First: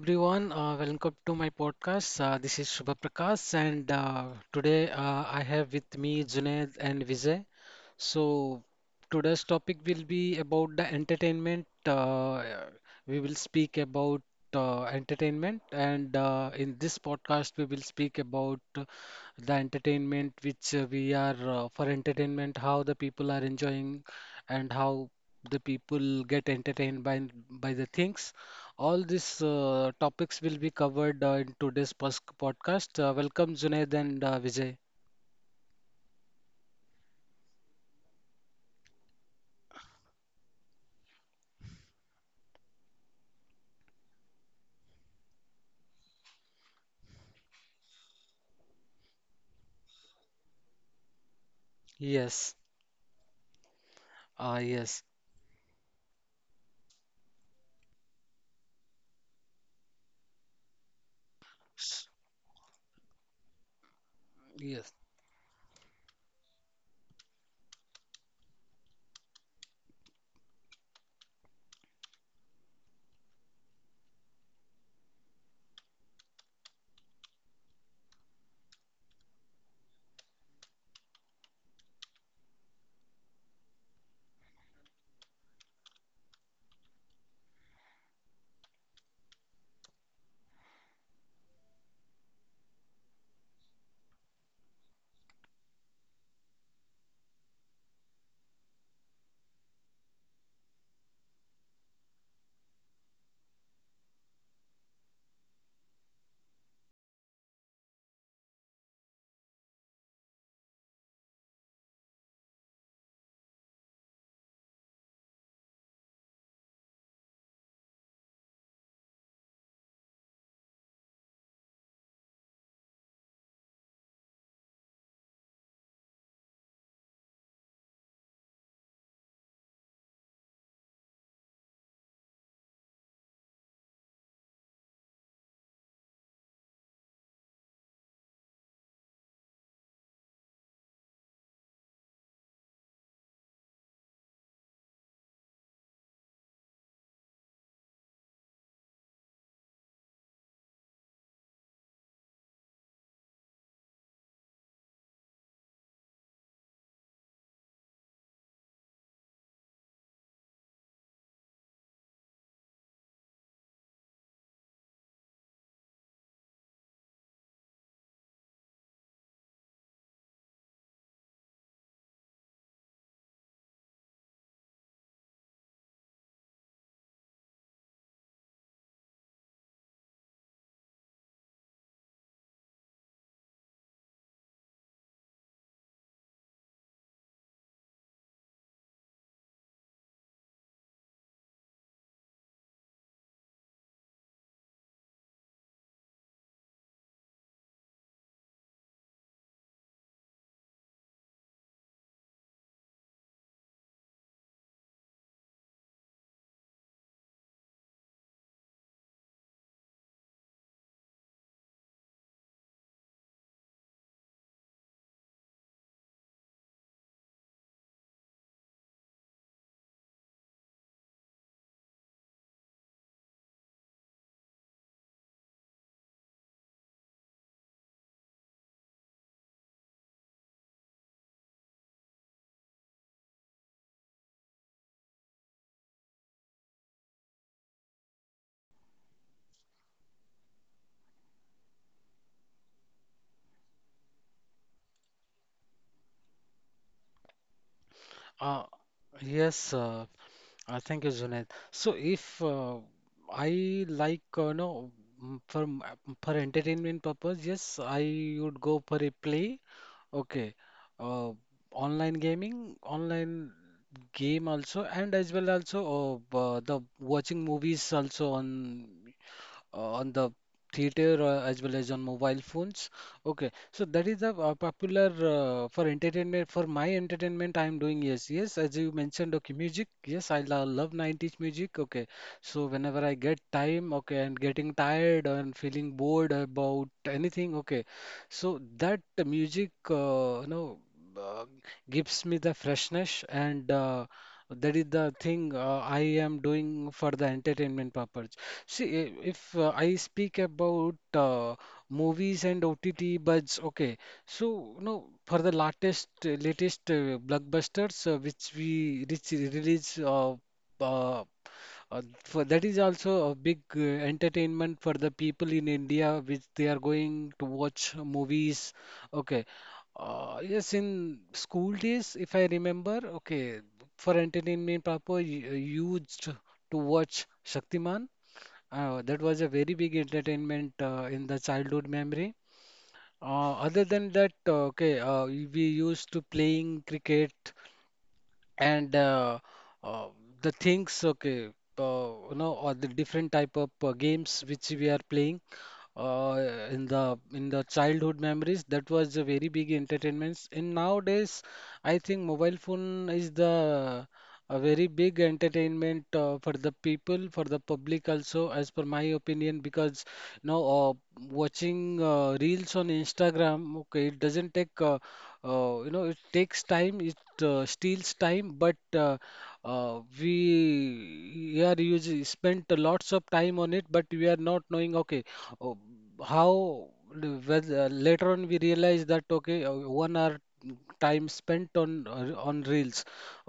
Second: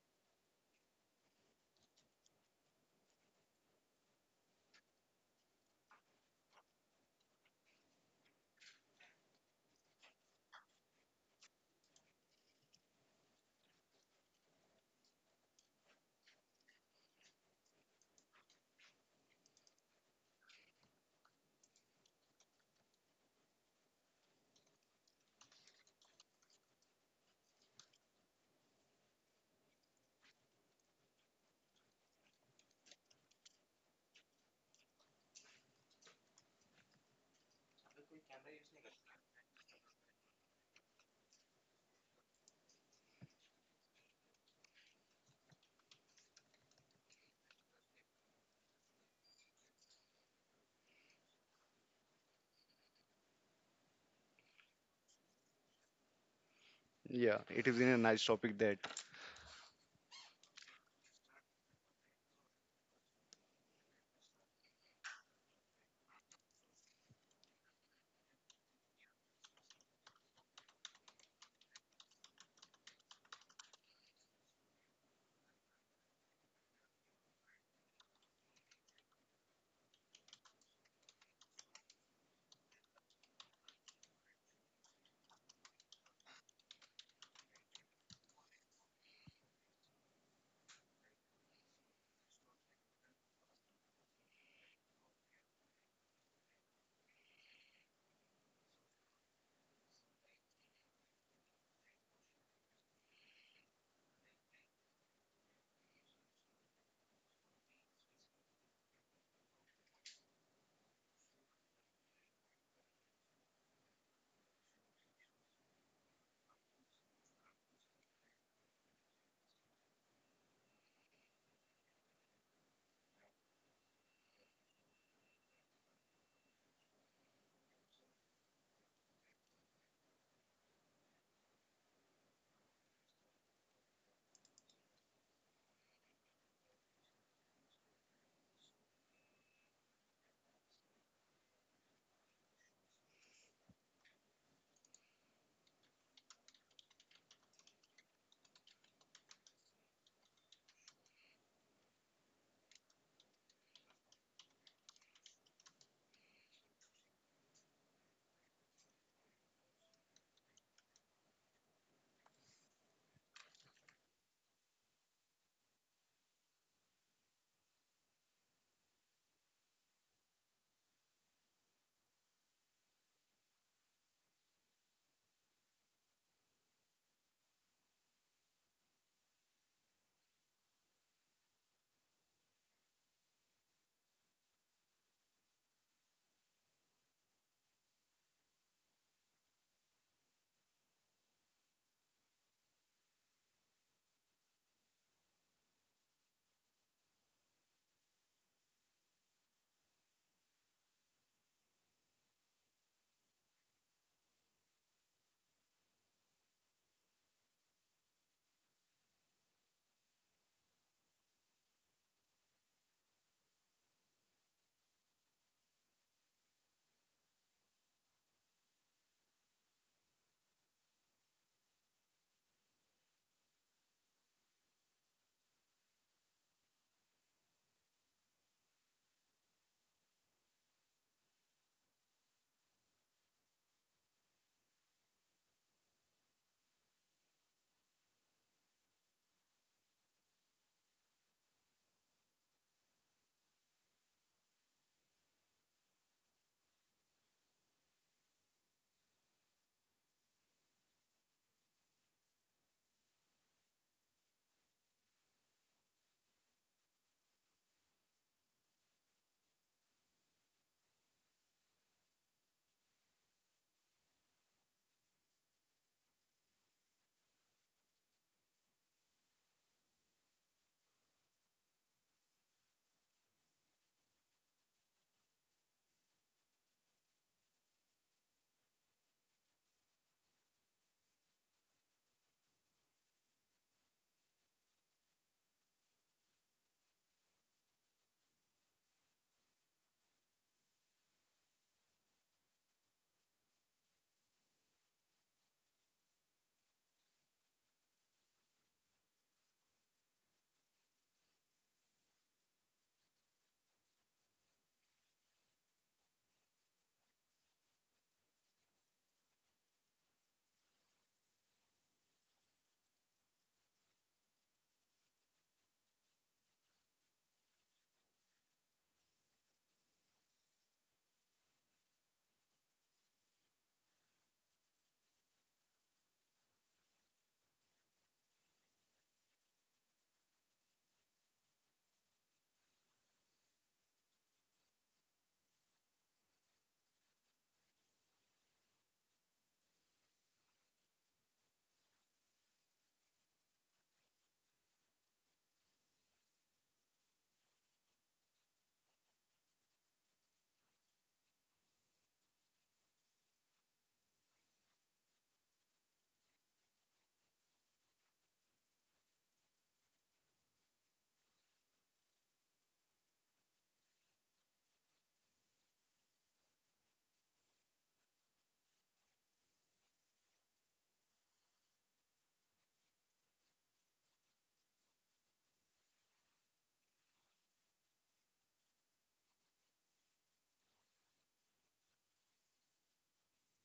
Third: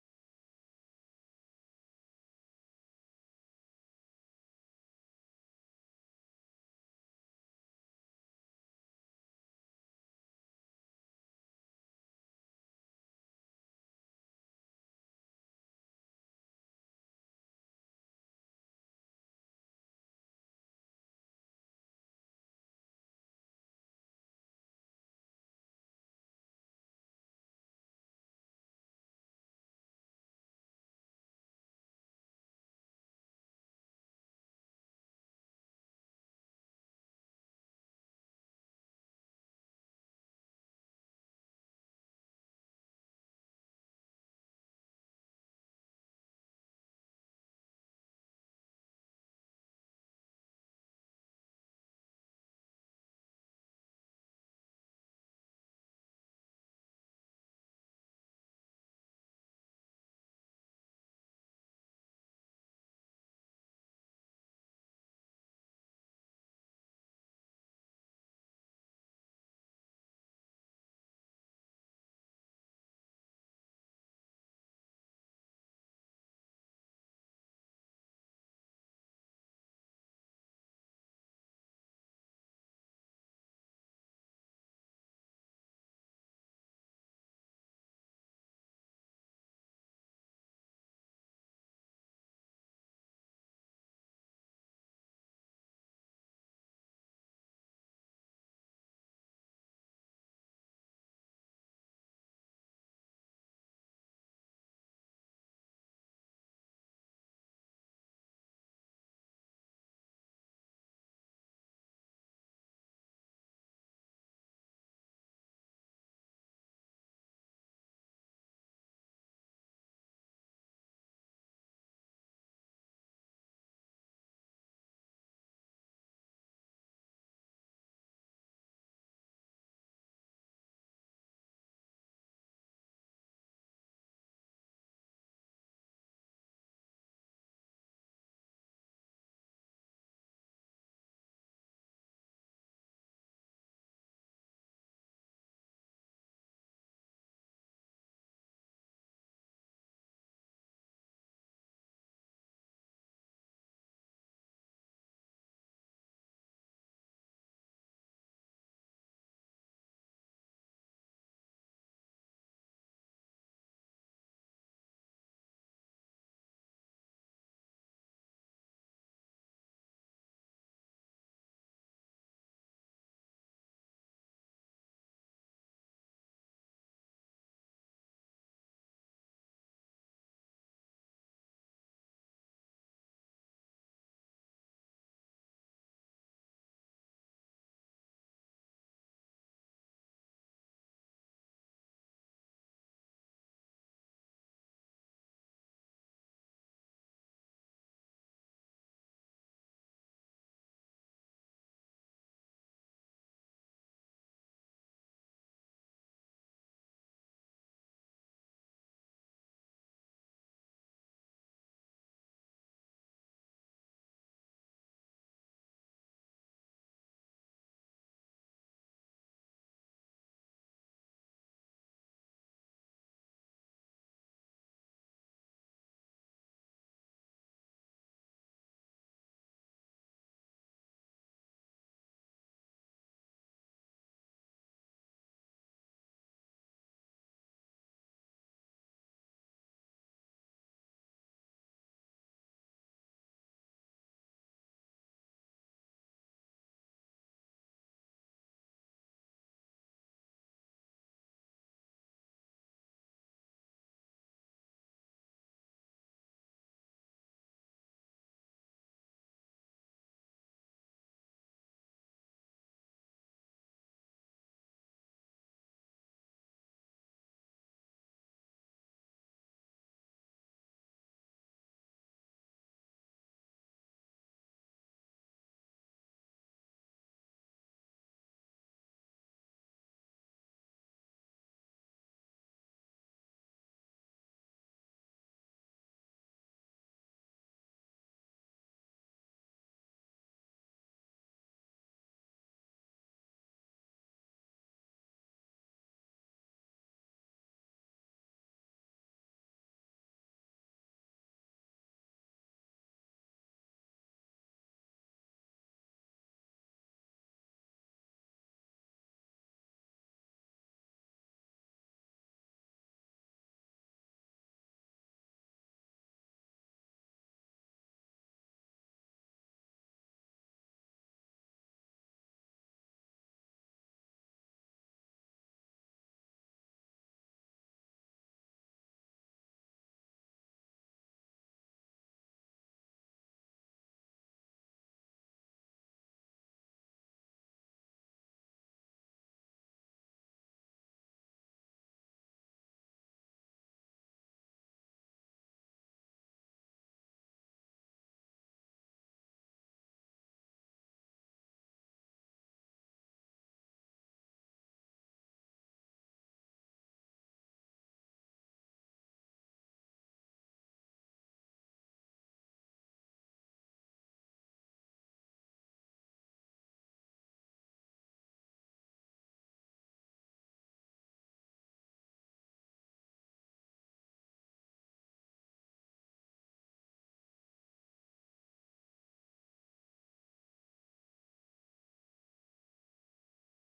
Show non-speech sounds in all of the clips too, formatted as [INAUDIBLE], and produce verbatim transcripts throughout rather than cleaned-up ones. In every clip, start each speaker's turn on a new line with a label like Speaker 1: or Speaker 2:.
Speaker 1: everyone, uh, welcome to my podcast. Uh, this is Shubha Prakash, and uh, today uh, I have with me Junaid and Vijay. So today's topic will be about the entertainment. Uh, we will speak about uh, entertainment, and uh, in this podcast we will speak about uh, the entertainment which uh, we are uh, for entertainment, how the people are enjoying, and how the people get entertained by by the things. All these uh, topics will be covered uh, in today's pos- podcast. Uh, welcome, Junaid and uh, Vijay. Yes, uh, yes,
Speaker 2: Yeah, it is in a nice topic that
Speaker 1: S- yes, uh, yes. Uh, uh, thank you, Junaid. So, if uh, I like, uh, no, mm, for m- for entertainment purpose, yes, I would go for a play. Okay. Uh, Online gaming, online game also, and as well also uh, uh, the watching movies also on uh, on the theater uh, as well as on mobile phones. Okay, so that is the uh, popular uh, for entertainment. For my entertainment, I am doing, yes, yes. As you mentioned, okay, music. Yes, I lo- love nineties music. Okay, so whenever I get time, okay, and getting tired and feeling bored about anything, okay. So that music, uh, you know, uh, gives me the freshness, and uh, that is the thing uh, I am doing for the entertainment purpose. See, i- if uh, I speak about uh, movies and O T T buds, okay. So, you know, for the latest latest uh, blockbusters uh, which we which release, uh, uh, uh, for that is also a big uh, entertainment for the people in India, which they are going to watch movies. Okay. Uh, yes, in school days, if I remember, okay, for entertainment purpose, you used to watch Shaktiman. Uh, that was a very big entertainment uh, in the childhood memory. Uh, other than that, uh, okay, uh, we used to playing cricket and uh, uh, the things, okay, uh, you know, or the different type of uh, games which we are playing uh, in the in the childhood memories. That was a very big entertainments, and nowadays I think mobile phone is the a very big entertainment uh, for the people, for the public also, as per my opinion, because you know uh, watching uh, reels on Instagram, okay, it doesn't take uh, uh, you know, it takes time, it uh, steals time, but uh, uh, we we are using, spent lots of time on it, but we are not knowing, okay, uh, how the- whether later on we realize that, okay, uh, one hour time spent on uh, on reels,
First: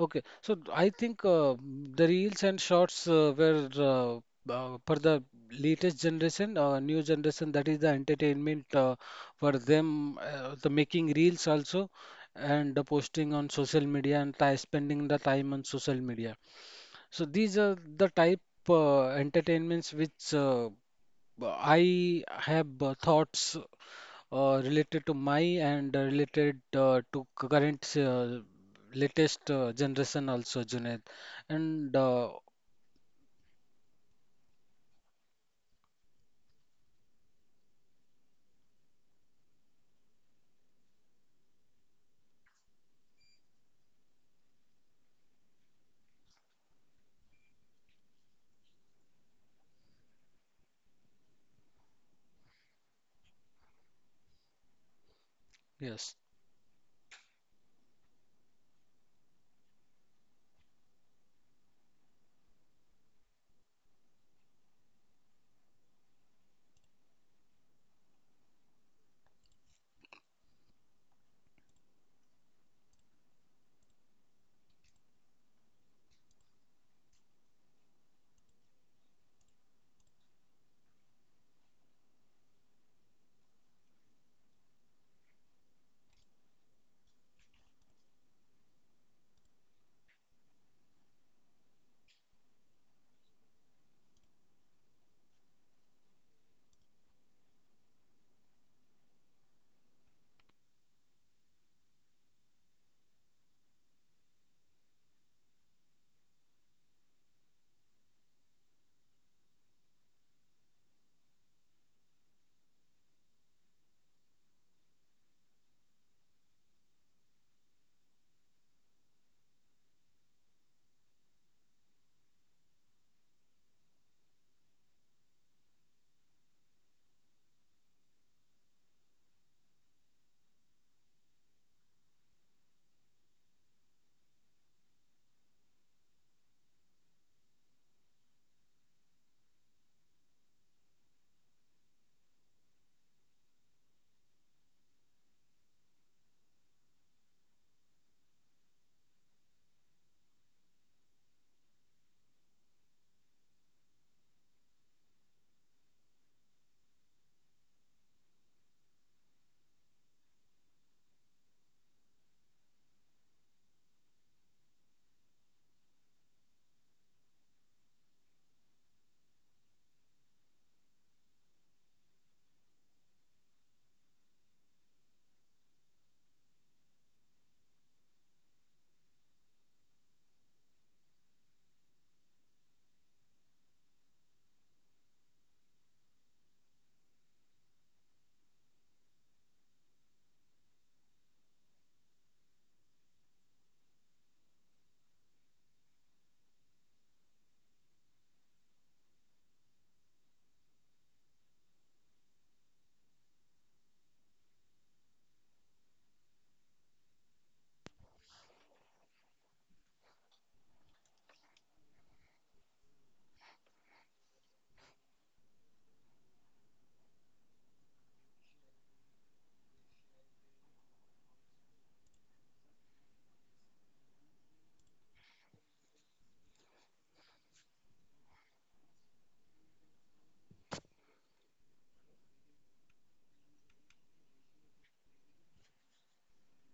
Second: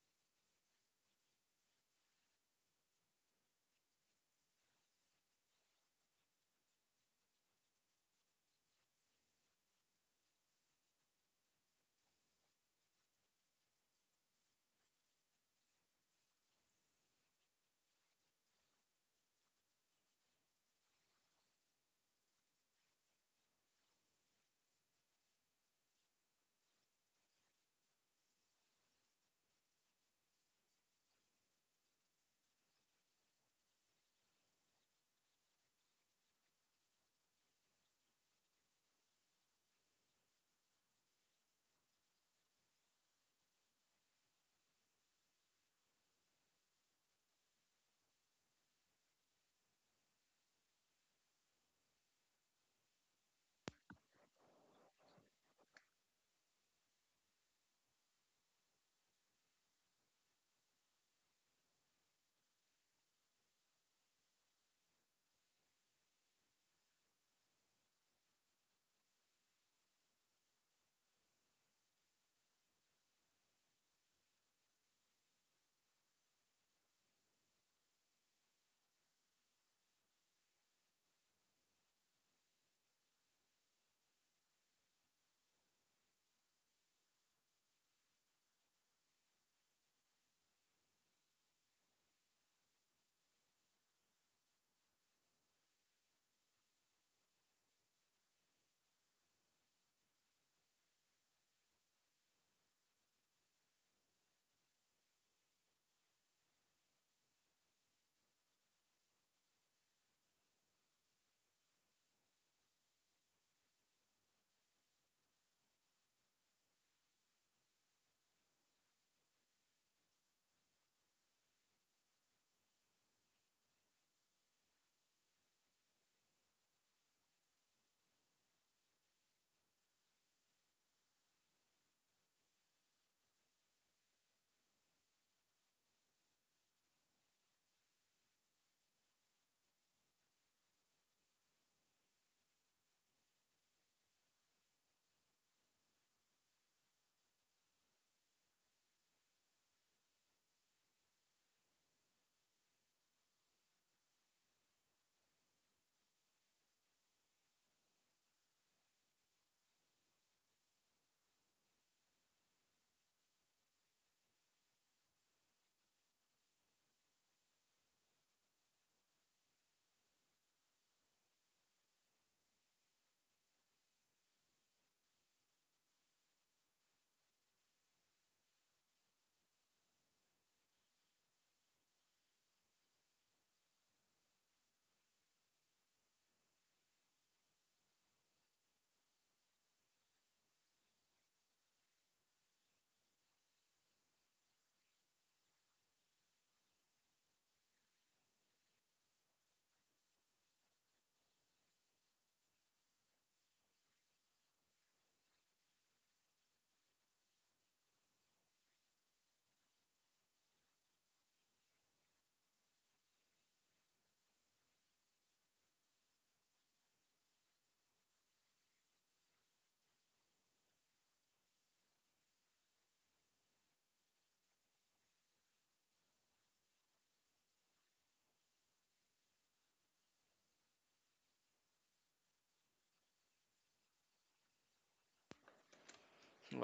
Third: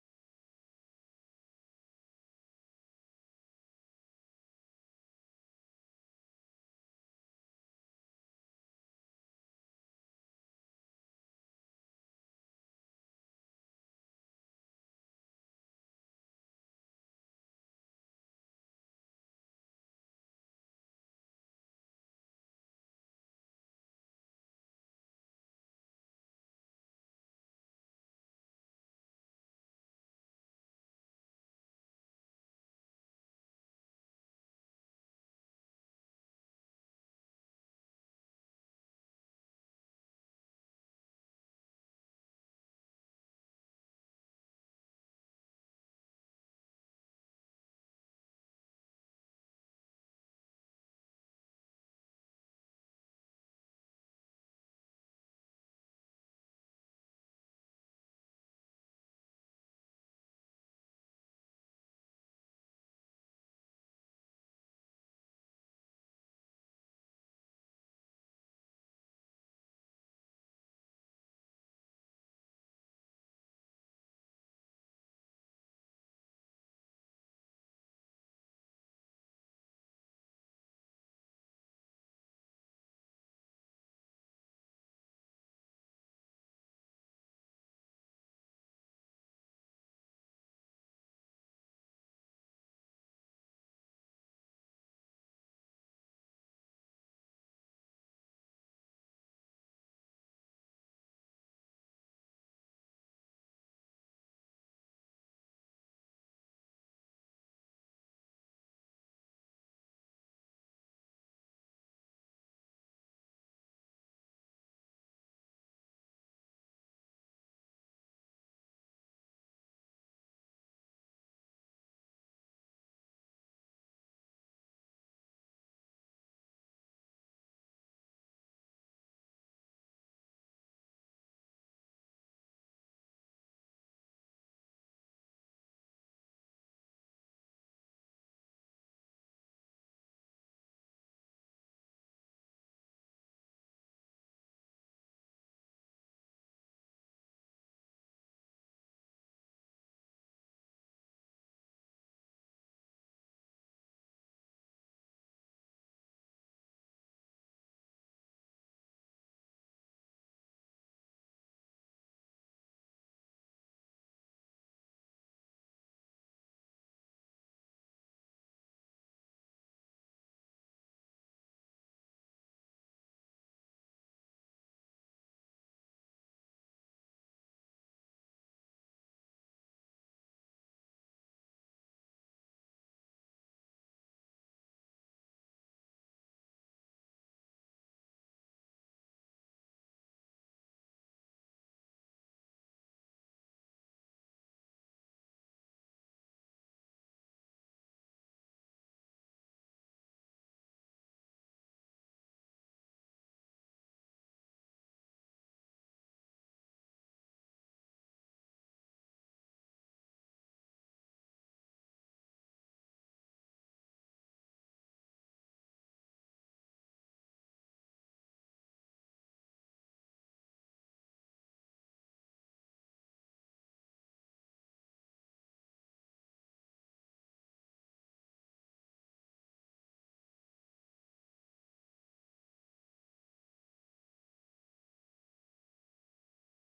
Speaker 1: okay. So I think uh, the reels and shorts uh, were uh, uh, for the latest generation, uh, new generation, that is the entertainment uh, for them, uh, the making reels also, and the posting on social media, and ti- spending the time on social media. So these are the type uh, entertainments which uh, I have uh, thoughts uh, related to my, and uh, related uh, to c- current uh, latest uh, generation also, Junaid, and uh, yes.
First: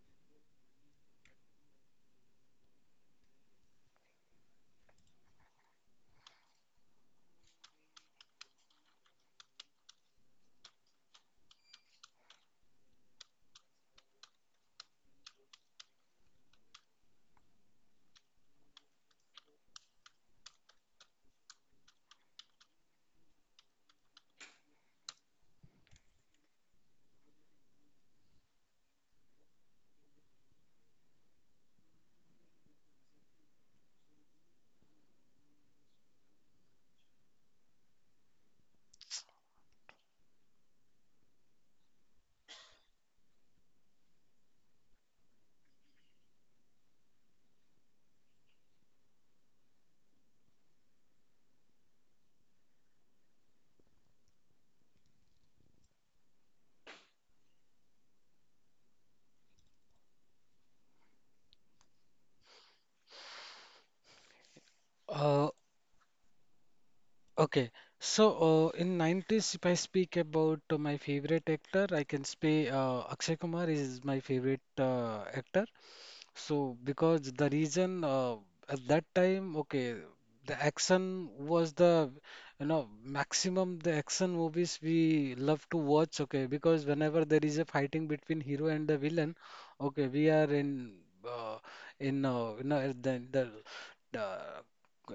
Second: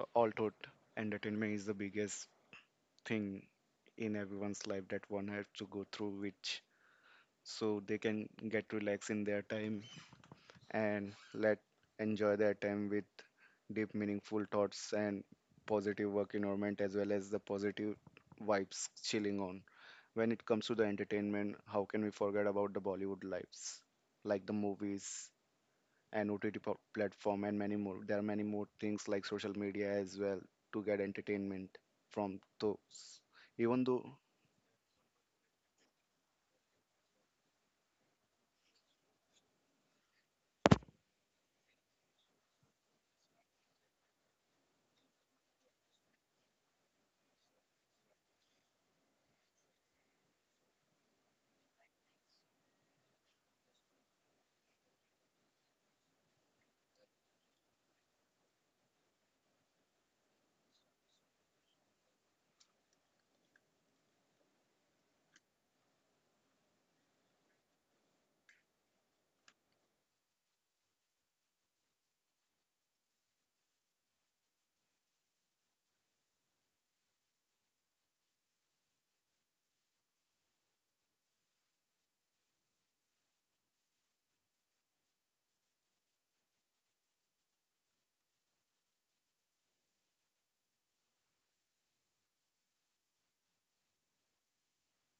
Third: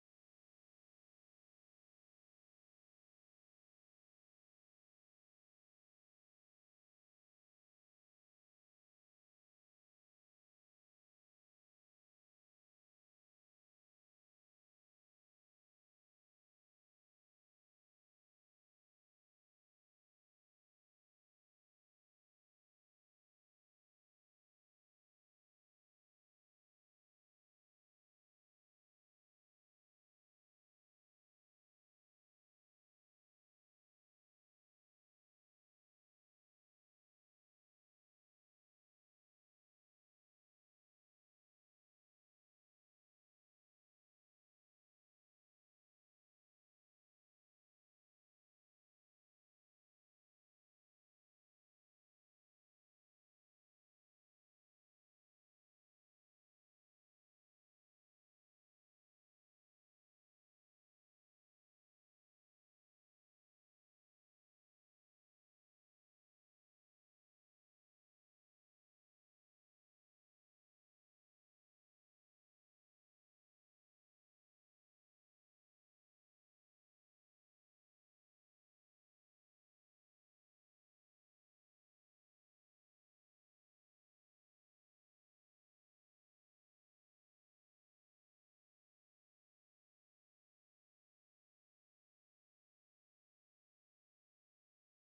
Speaker 2: uh, all thought entertainment is the biggest thing in everyone's life that one has to go through, which so they can get relaxed in their time and let enjoy their time with deep, meaningful thoughts and positive work environment as well as the positive vibes chilling on. When it comes to the entertainment, how can we forget about the Bollywood lives, like the movies and O T T pl- platform and many more. There are many more things like social media as well to get entertainment from those. Even though
Speaker 1: Uh, Okay, so uh, in nineties, if I speak about uh, my favorite actor, I can say uh, Akshay Kumar is my favorite uh, actor. So because the reason, uh, at that time, okay, the action was the, you know, maximum, the action movies we love to watch. Okay, because whenever there is a fighting between hero and the villain, okay, we are in uh, in uh, you know, the the uh,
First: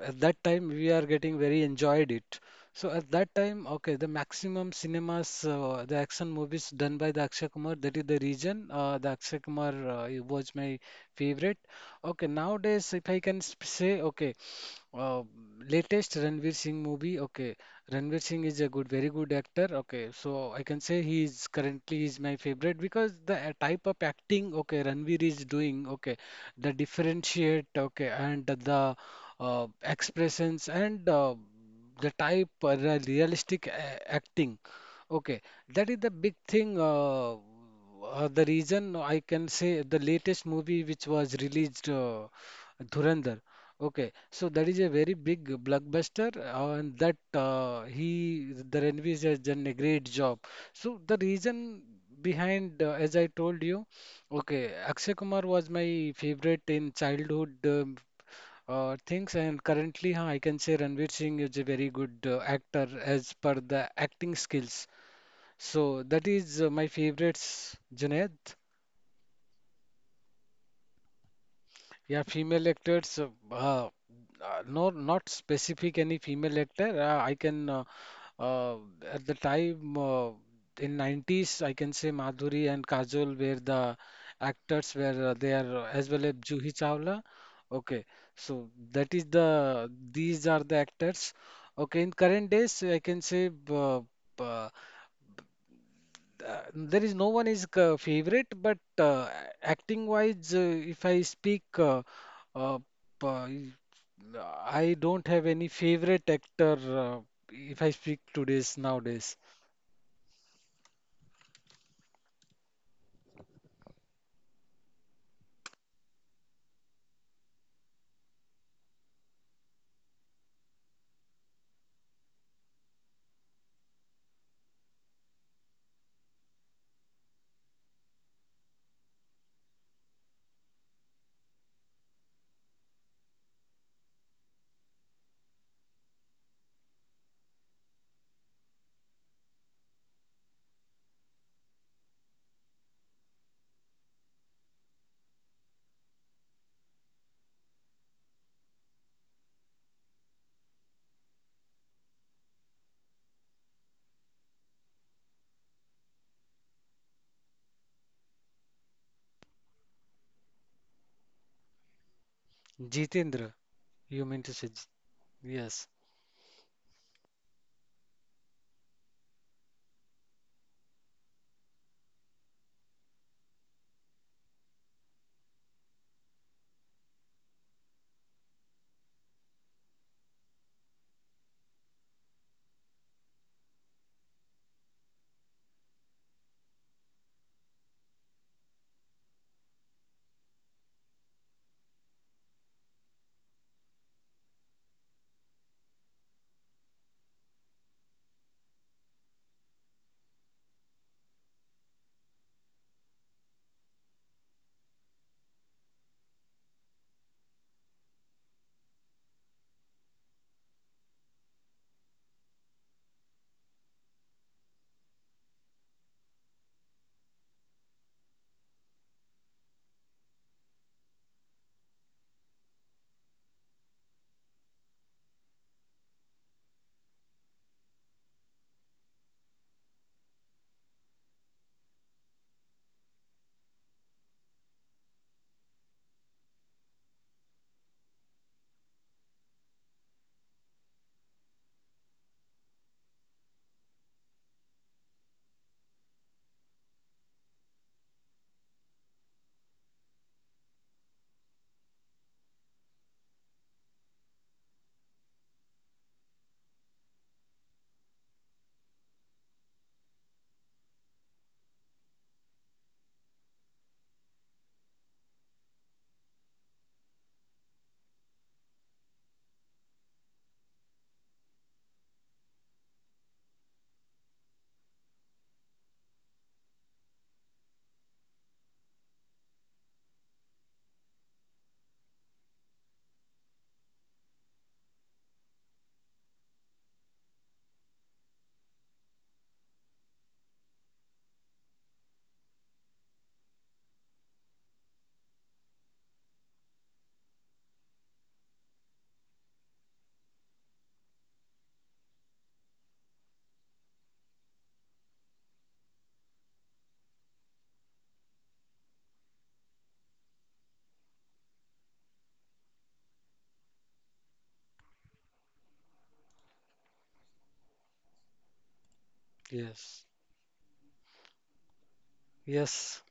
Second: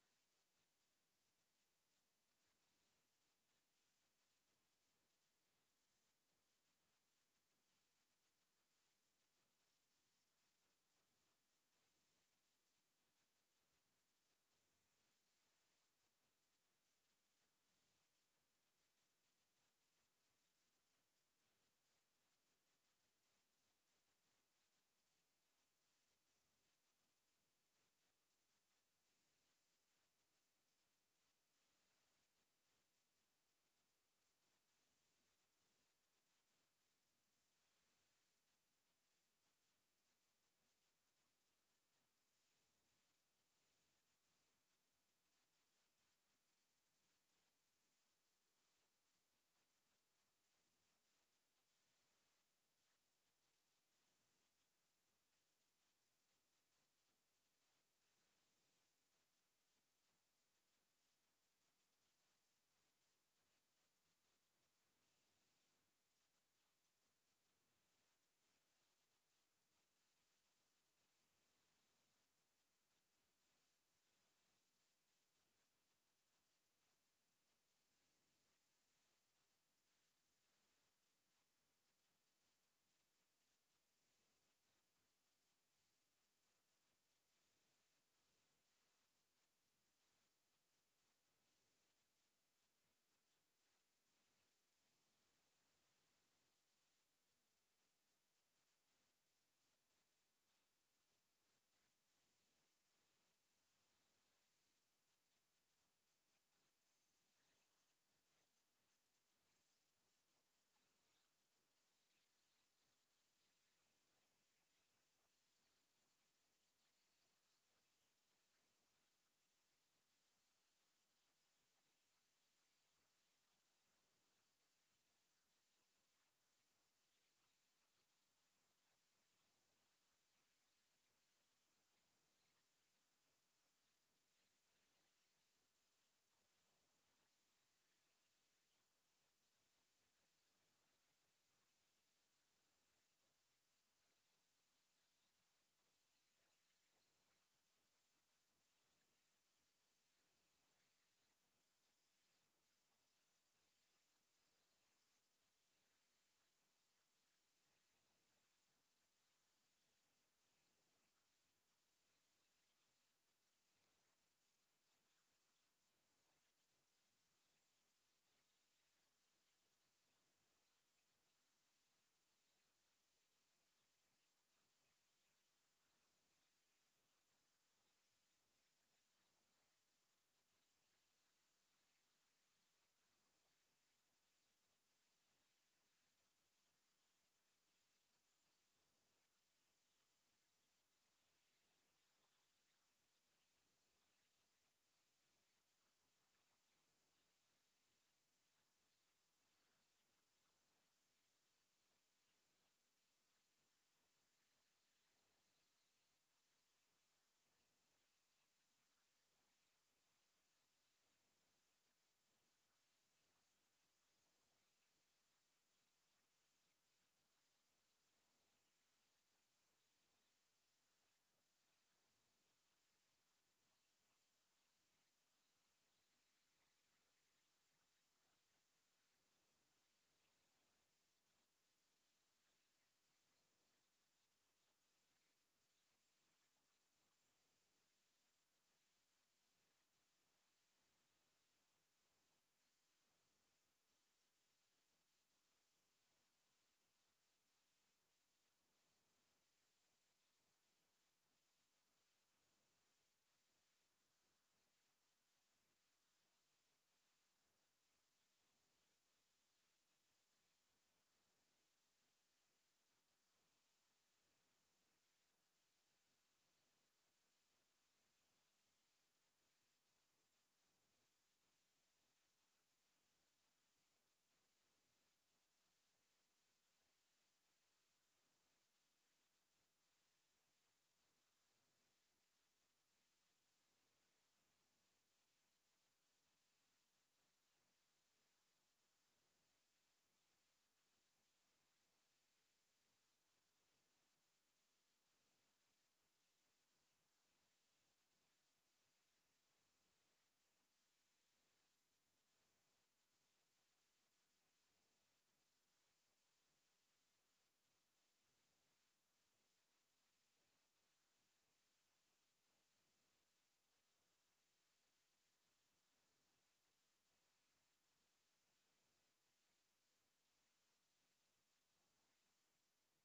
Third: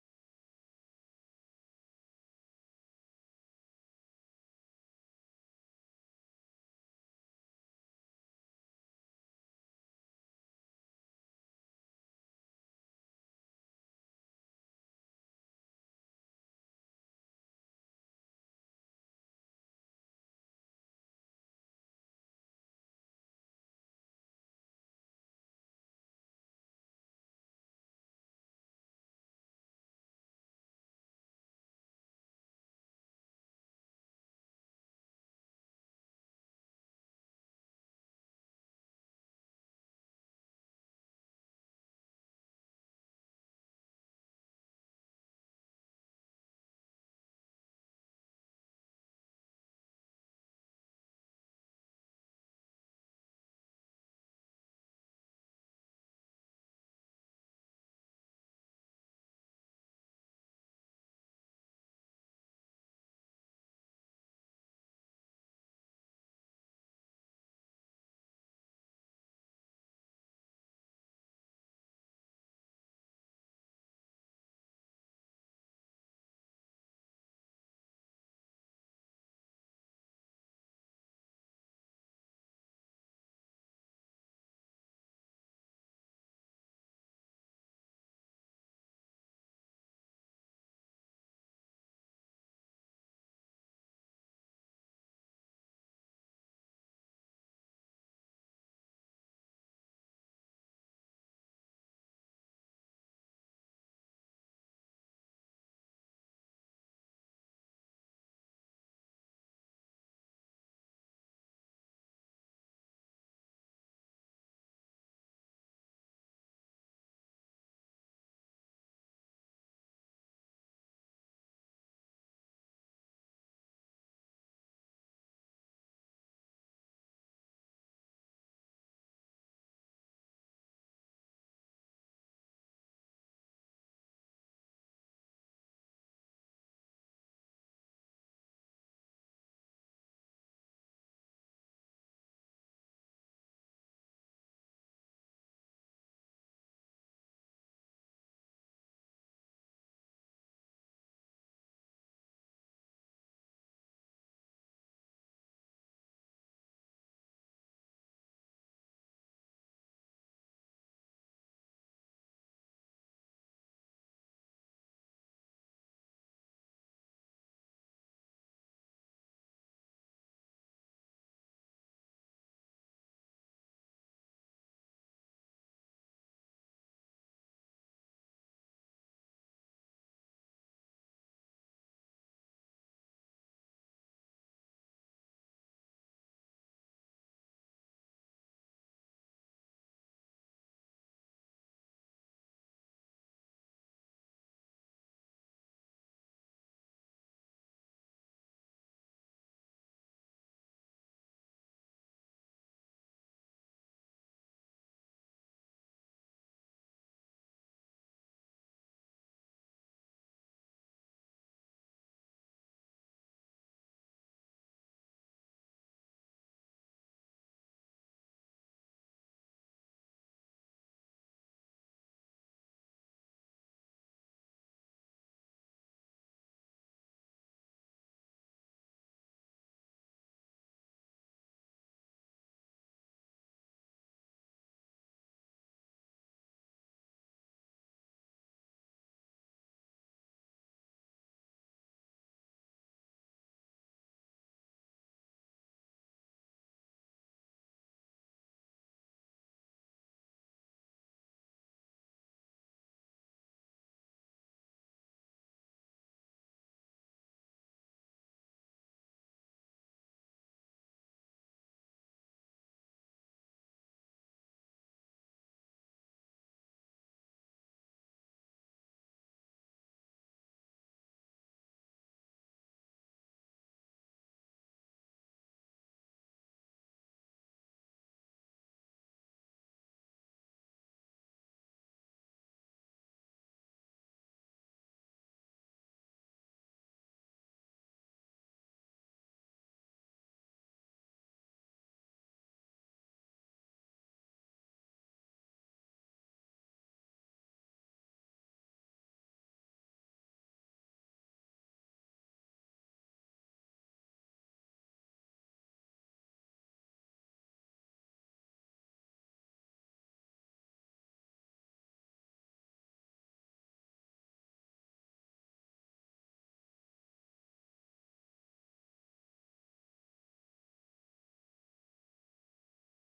Speaker 1: at that time we are getting very enjoyed it. So at that time, okay, the maximum cinemas, uh, the action movies done by the Akshay Kumar, that is the region. Uh, the Akshay Kumar uh, he was my favorite. Okay, nowadays, if I can sp- say, okay, uh, latest Ranveer Singh movie. Okay, Ranveer Singh is a good, very good actor. Okay, so I can say he is currently is my favorite because the uh, type of acting, okay, Ranveer is doing, okay, the differentiate, okay, and the uh, expressions, and uh, the type, uh, the realistic uh, acting. Okay, that is the big thing. Uh, uh, the reason I can say the latest movie which was released, uh, Dhurandhar. Okay, so that is a very big blockbuster, uh, and that uh, he, the Ranveer, has done a great job. So the reason behind, uh, as I told you, okay, Akshay Kumar was my favorite in childhood um, uh, things, and currently, huh, I can say Ranveer Singh is a very good uh, actor as per the acting skills. So that is uh, my favorites, Junaid. Yeah, female actors, uh, uh, uh, no, not specific any female actor. Uh, I can, uh, uh, at the time uh, in nineties, I can say Madhuri and Kajol were the actors where uh, they are, uh, as well as Juhi Chawla. Okay, so that is the, these are the actors. Okay, in current days, I can say uh, uh, uh, there is no one is uh, favorite, but uh, acting wise, uh, if I speak, uh, uh, p- I don't have any favorite actor. Uh, if I speak today's nowadays, Jitendra, you mean to say? Ji- Yes, yes, yes.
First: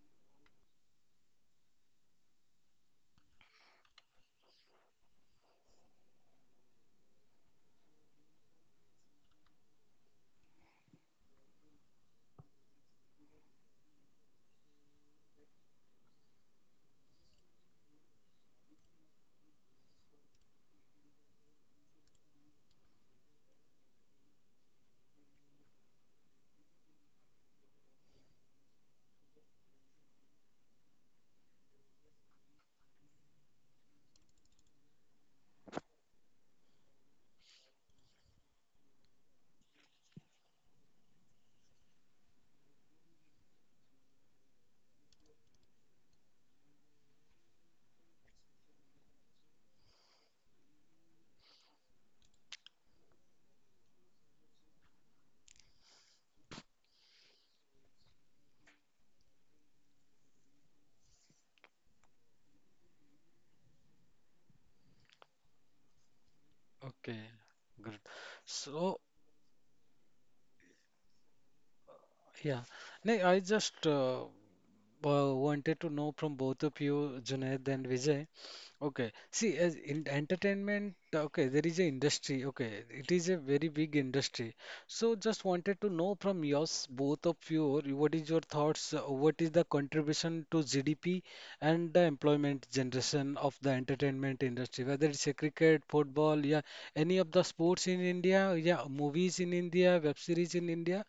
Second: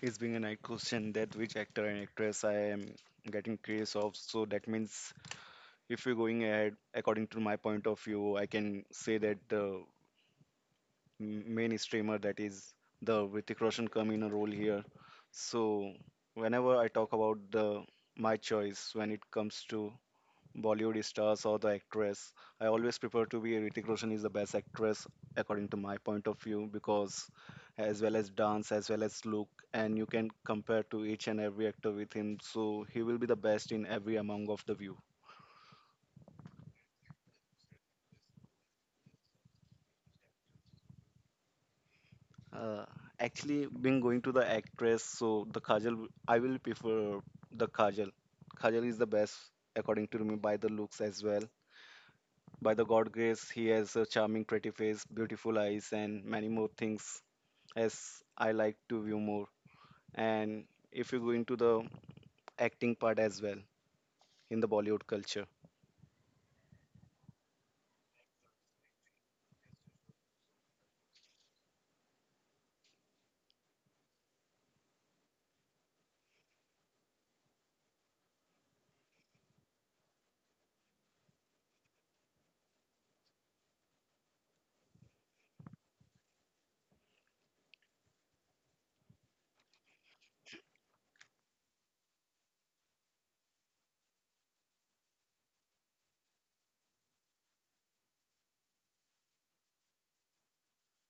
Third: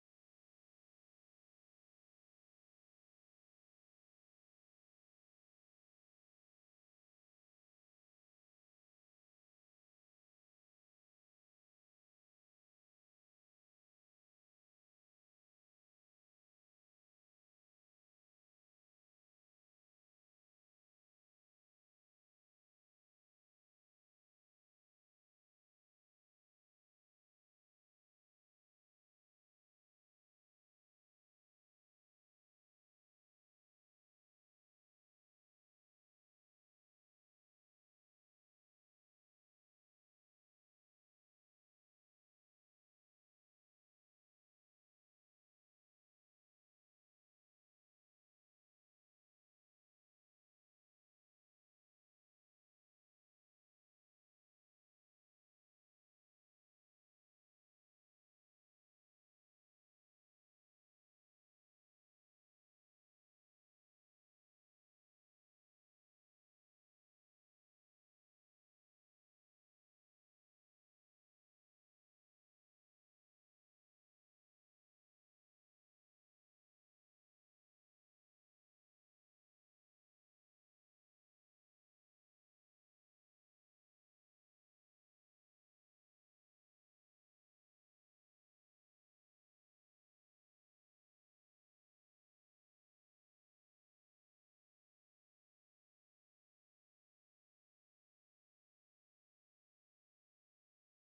Speaker 2: it's being an question that which actor and actress I am getting curious of, so that means if we are going ahead, according to my point of view, I can say that the m- main streamer that is the Hrithik Roshan come in a role here. So whenever I talk about the my choice when it comes to Bollywood stars or the actress. I always prefer to be Ritik Roshan is the best actress according to my point of view because as well as dance as well as look and you can compare to each and every actor with him so he will be the best in every among of the view. Uh, actually been going to the actress so the Kajal I will prefer the Kajal. Kajal is the best according to me by the looks as well. By the God grace, he has a charming, pretty face, beautiful eyes, and many more things as I like to view more. And if you go into the acting part as well in the Bollywood culture.
Speaker 1: Okay, good. So yeah, no, I just uh, uh, wanted to know from both of you, Junaid and Vijay. Okay, see, as in entertainment, okay, there is a industry. Okay, it is a very big industry. So, just wanted to know from yours, both of you, or what is your thoughts? uh, What is the contribution to G D P and the employment generation of the entertainment industry? Whether it's a cricket, football, yeah, any of the sports in India, yeah, movies in India, web series in India.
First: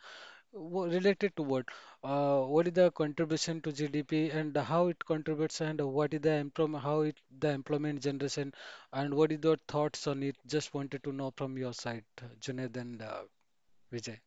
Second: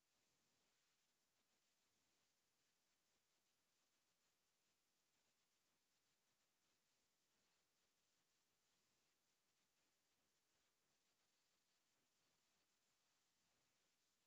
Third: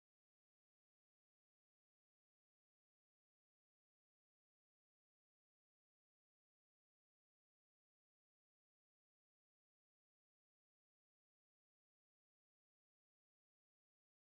Speaker 1: Wo- Related to what? Uh, what is the contribution to G D P and how it contributes and what is the employment, how it the employment generation and what is your thoughts on it? Just wanted to know from your side, uh, Junaid and uh, Vijay.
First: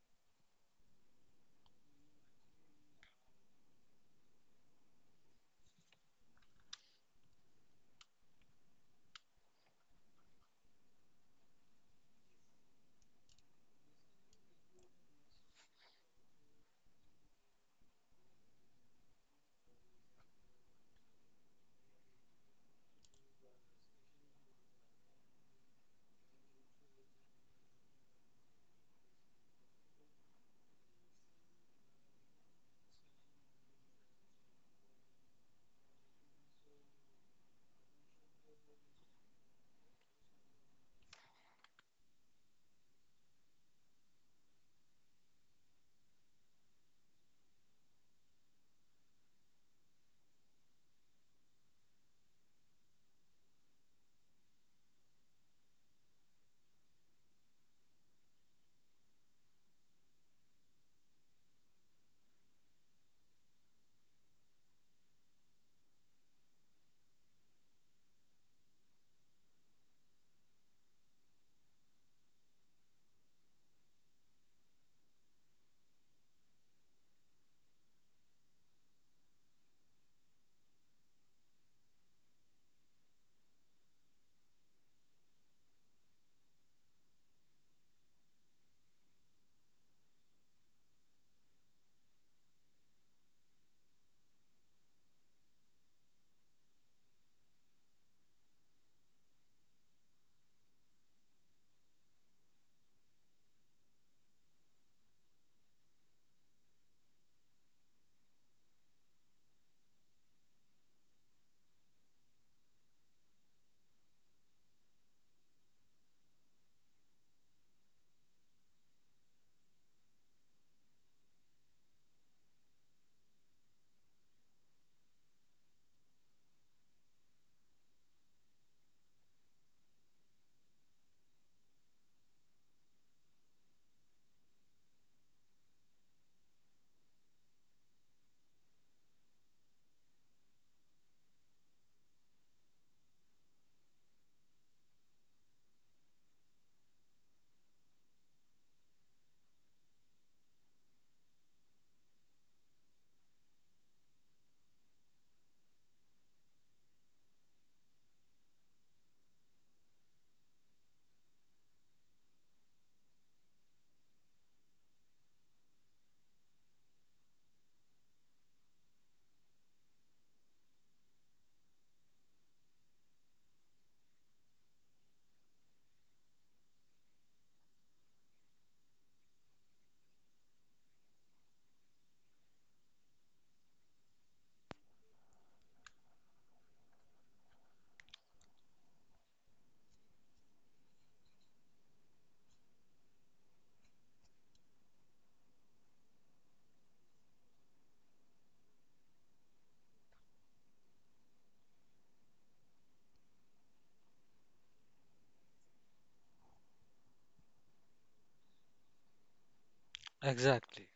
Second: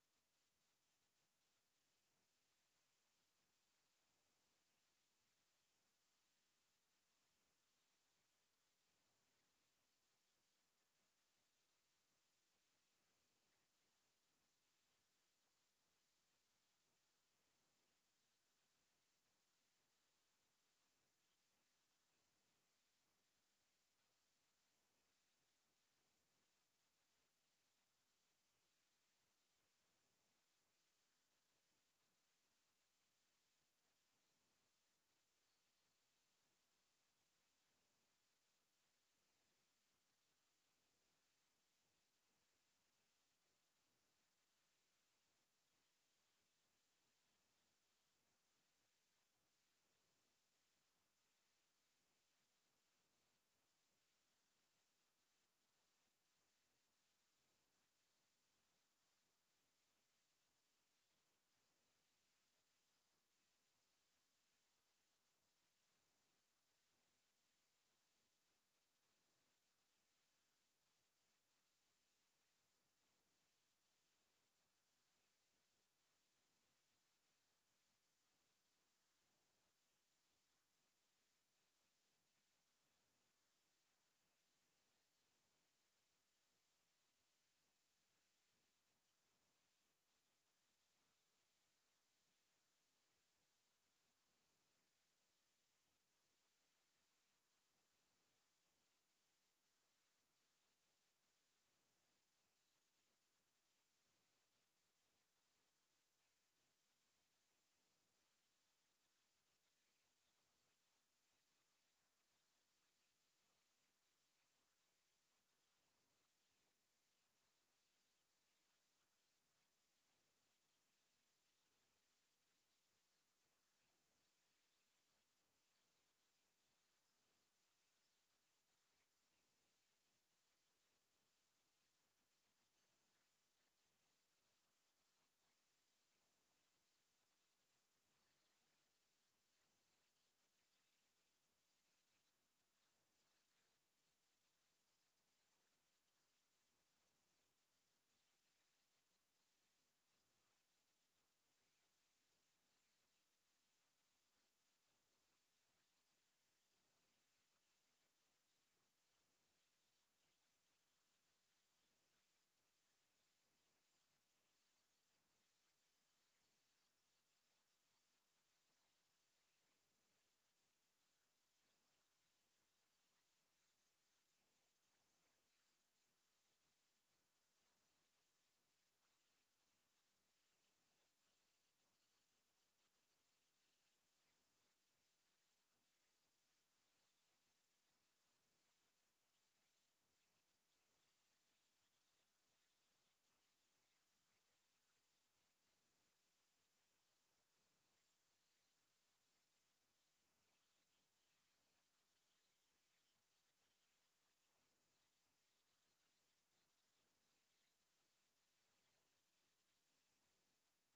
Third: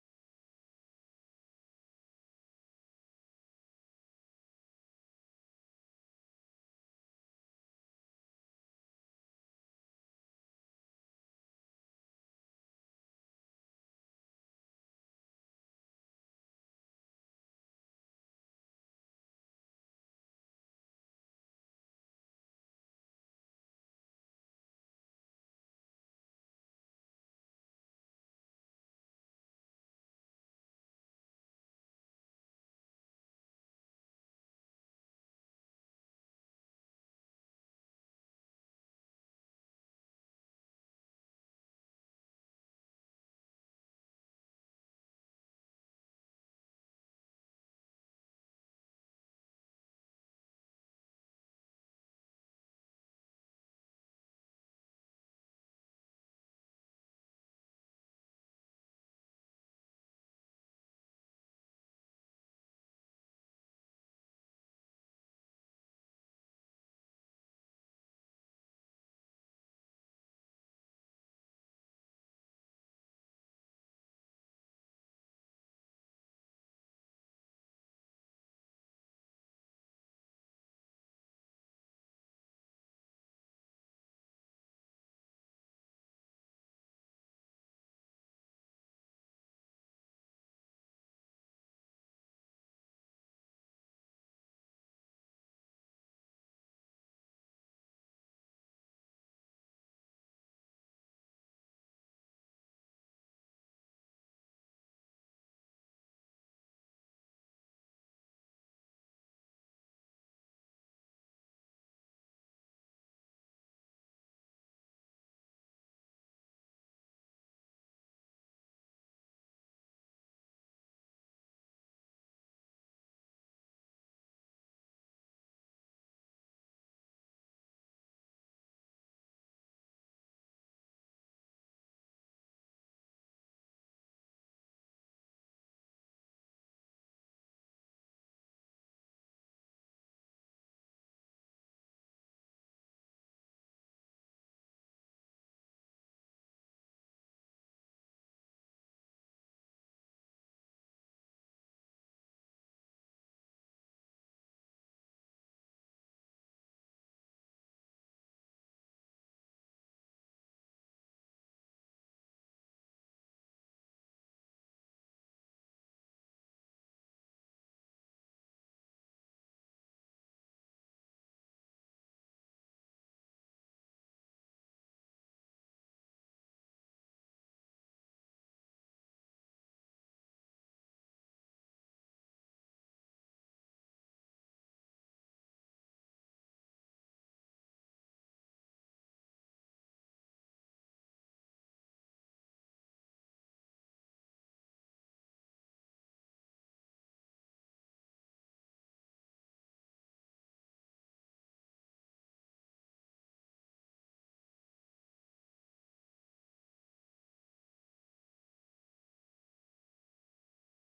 Speaker 1: Exactly.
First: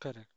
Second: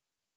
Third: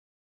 Speaker 1: Correct.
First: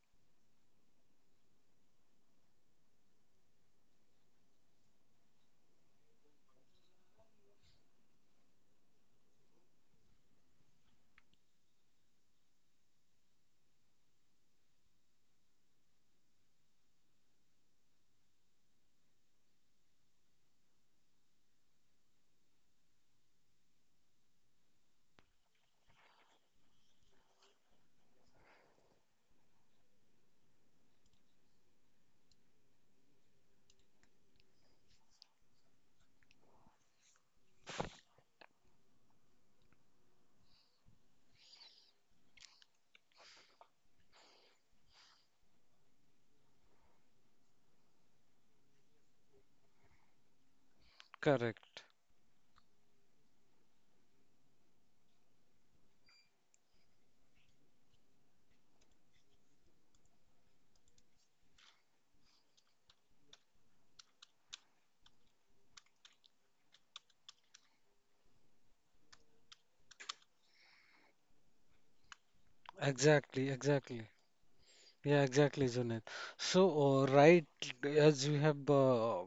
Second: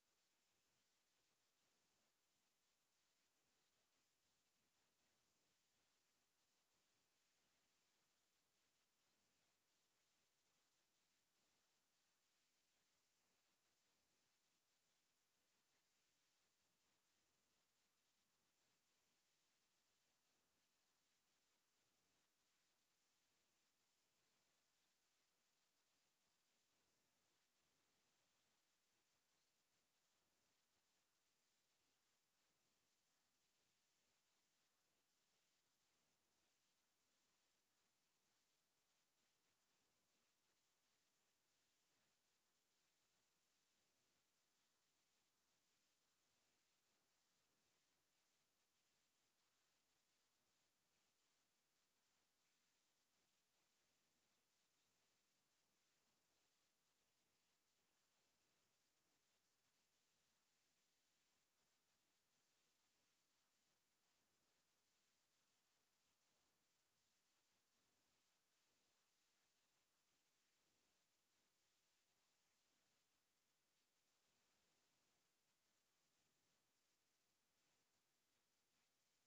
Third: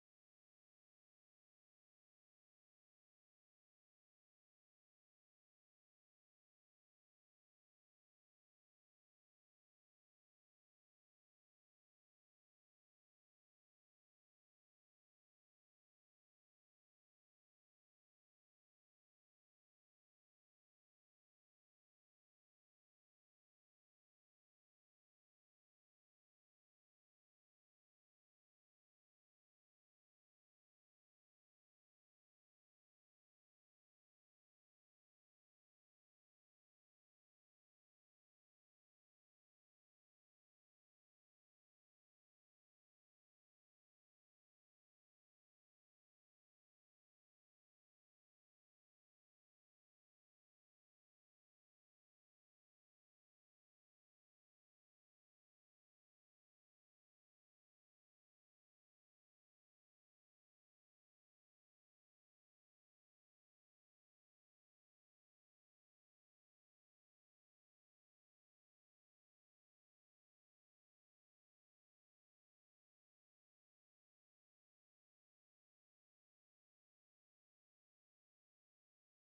Speaker 1: Correct. Exactly. Exactly. Yeah, exactly, Junaid. So, uh, right, as you have uh,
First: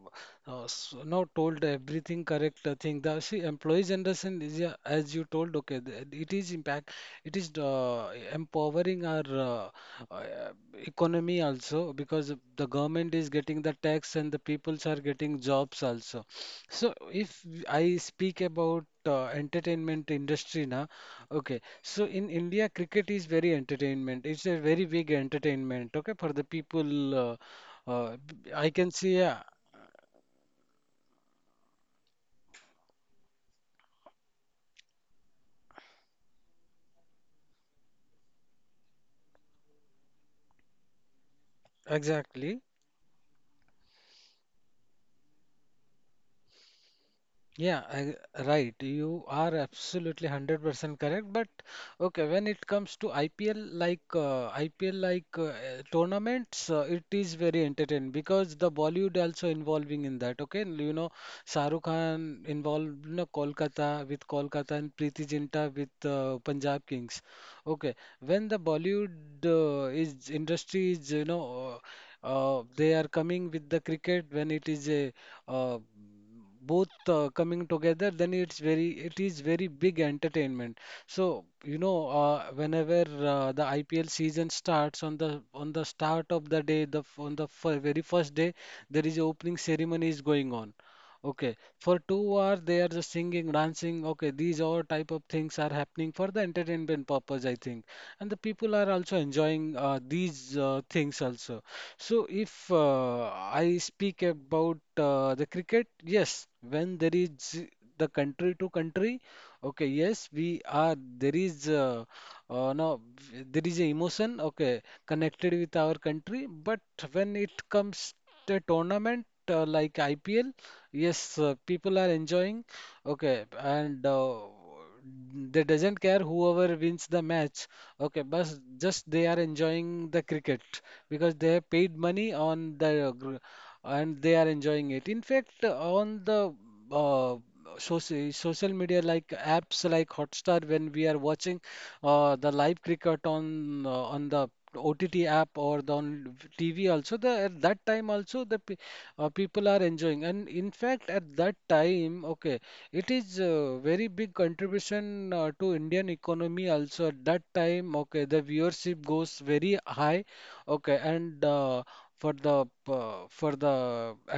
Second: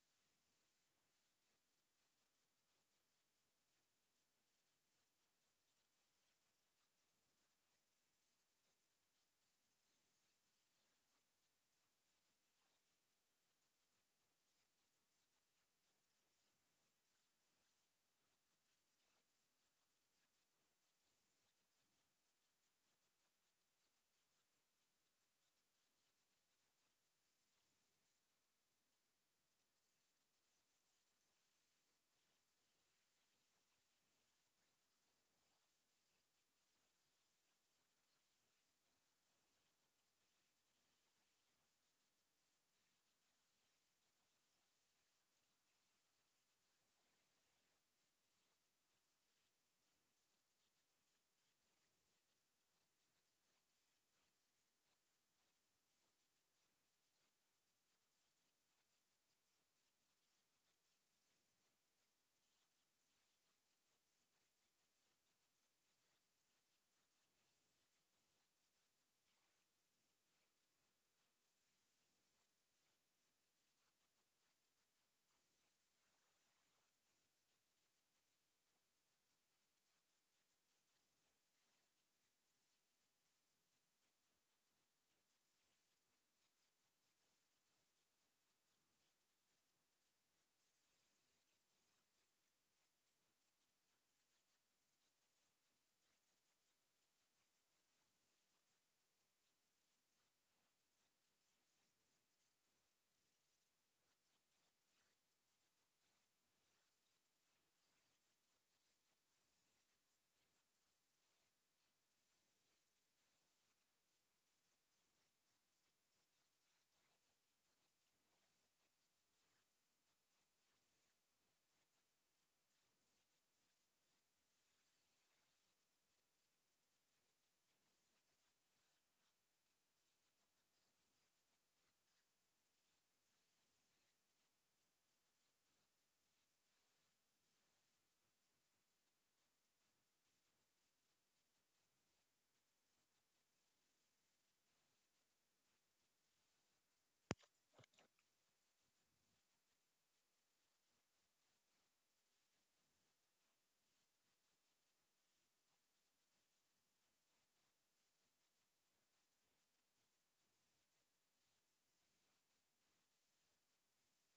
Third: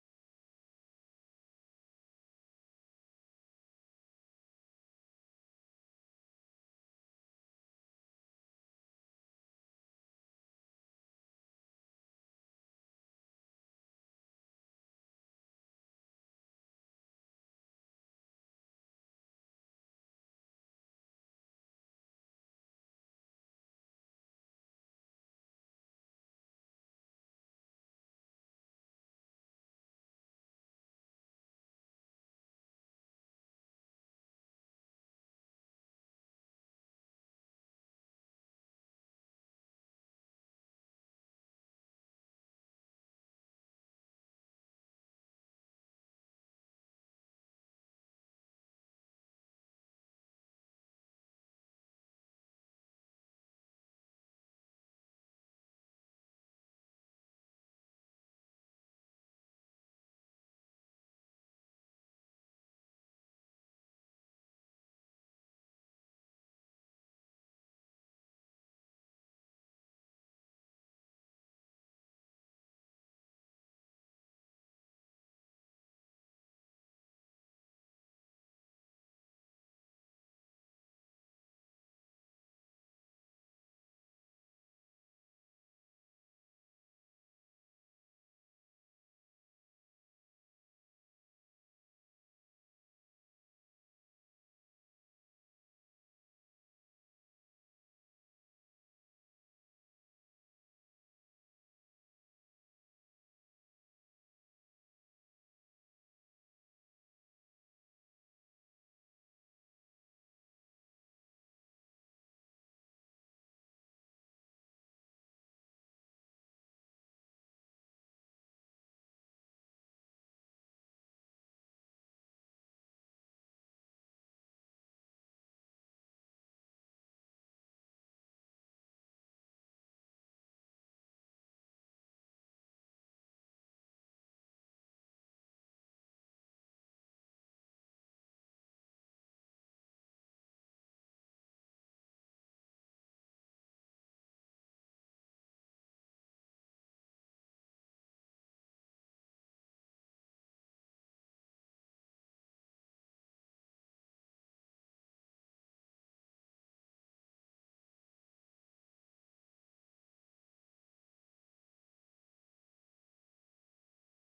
Speaker 1: uh, s- now told everything correct uh, thing. The, see, employee generation is, yeah, as you told. Okay, the, it is impact. It is uh, empowering our uh, uh, economy also, because the government is getting the tax and the peoples are getting jobs also. So, if I speak about uh, entertainment industry now, okay. So in India, cricket is very entertainment. It's a very big entertainment, okay, for the people. Uh, uh, b- I can see, yeah, exactly. Yeah, I, right. You are absolutely one hundred percent correct. But okay, when it comes to I P L like uh, I P L like uh, uh, tournaments, uh, it is very entertaining because the Bollywood also involving in that. Okay, you know, Shah Rukh Khan involved, you know, Kolkata with Kolkata, and Preeti Zinta with uh, Punjab Kings. Okay, when the Bollywood uh, is industry is, you know, uh, they are coming with the cricket, when it is a uh, both uh, coming together, then it's very, it is very big entertainment. So you know, uh, whenever uh, the I P L season starts on the on the start of the day, the f- on the f very first day, there is opening ceremony is going on. Okay, for two hours they are just singing, dancing. Okay, these all type of things are happening for the entertainment purpose, I think, and the people are also enjoying uh, these uh, things also. So if uh, I speak about uh, the cricket, yes, when there is the country to country, okay, yes, we are, there is uh, uh, no v- there is a emotion, okay, connected with our country, but when it comes to tournament uh, like I P L. Yes, uh, people are enjoying. Okay, and uh, they doesn't care whoever wins the match. Okay, but just they are enjoying the cricket because they have paid money on the gr, and they are enjoying it. In fact, on the uh, social social media, like apps like Hotstar, when we are watching uh, the live cricket on uh, on the O T T app, or the on T V also, the at that time also the pe uh, people are enjoying. And in fact, at that time, okay, it is a very big contribution uh, to Indian economy also. At that time, okay, the viewership goes very high, okay, and uh, for the uh, for the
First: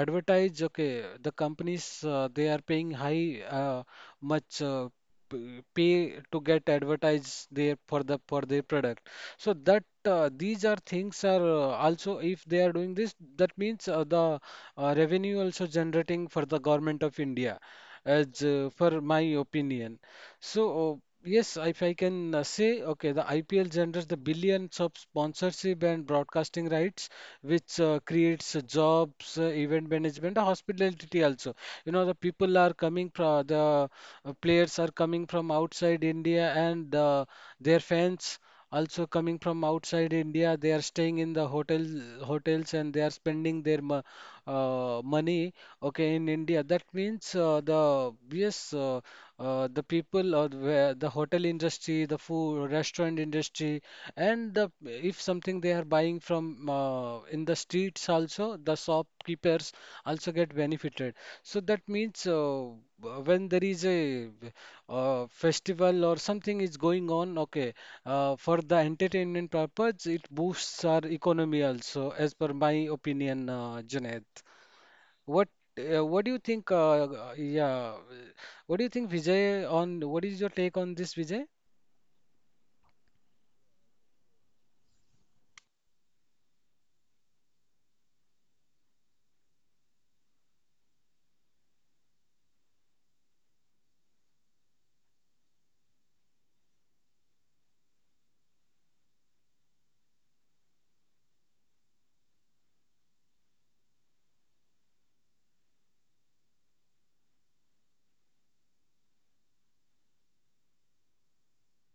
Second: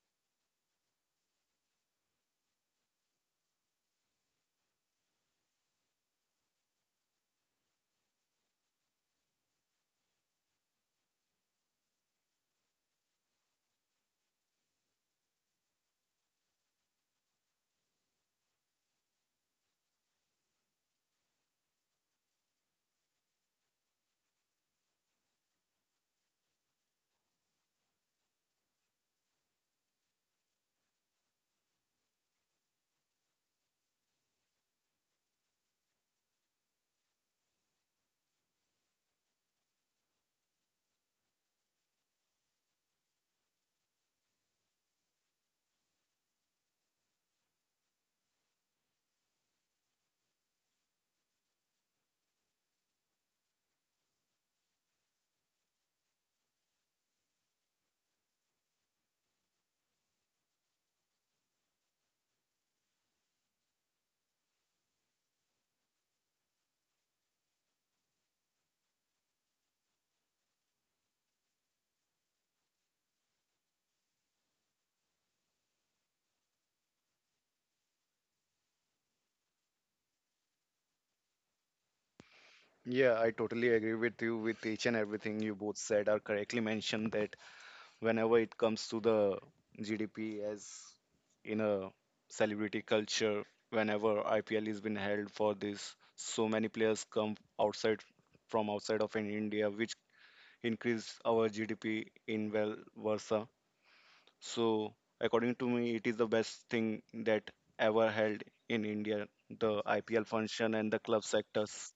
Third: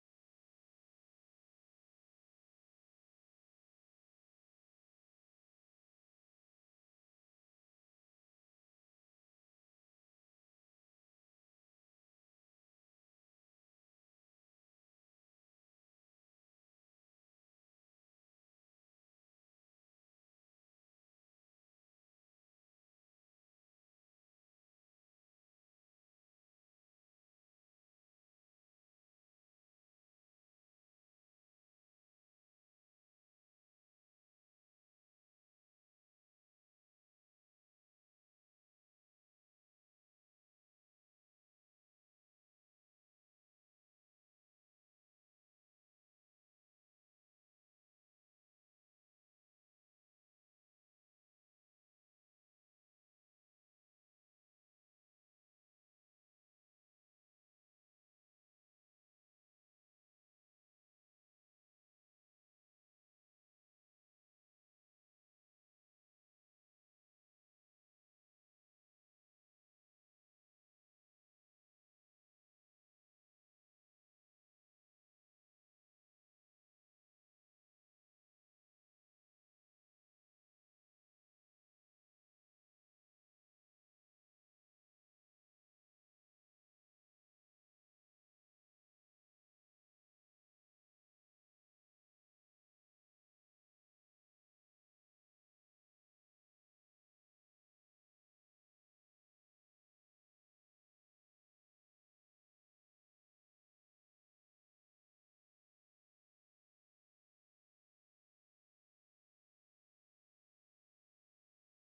Speaker 1: advertise, okay, the companies uh, they are paying high, uh, much uh, p- pay to get advertise there for the for their product. So that uh, these are things are uh, also, if they are doing this, that means uh, the uh, revenue also generating for the government of India as uh, per my opinion. So, uh, yes, if I can uh, say, okay, the I P L generates the billions of sponsorship and broadcasting rights, which uh, creates uh, jobs, uh, event management, uh, hospitality also. You know, the people are coming from the, uh, players are coming from outside India, and uh, their fans. Also coming from outside India, they are staying in the hotel hotels, and they are spending their mo- uh, money. Okay, in India, that means uh, the yes, uh, uh, the people or the the hotel industry, the food restaurant industry, and the if something they are buying from uh, in the streets, also the shopkeepers also get benefited. So that means uh, w- when there is a uh, festival or something is going on. Okay, uh, for the entertainment purpose, it boosts our economy also, as per my opinion. uh, Junaid, what uh, what do you think? Uh, uh, yeah, what do you think, Vijay? On what is your take on this, Vijay?
Speaker 2: Yeah, I totally agree with you with each and everything you both said are correctly mentioned that whenever it comes to the G D P as in a celebrity culture, whenever I P L is been held for this, so many players come outside from outside of in India, which increase our G D P in well versa. So according to me, it is the best thing that ever held in India, the I P L function and the club sectors.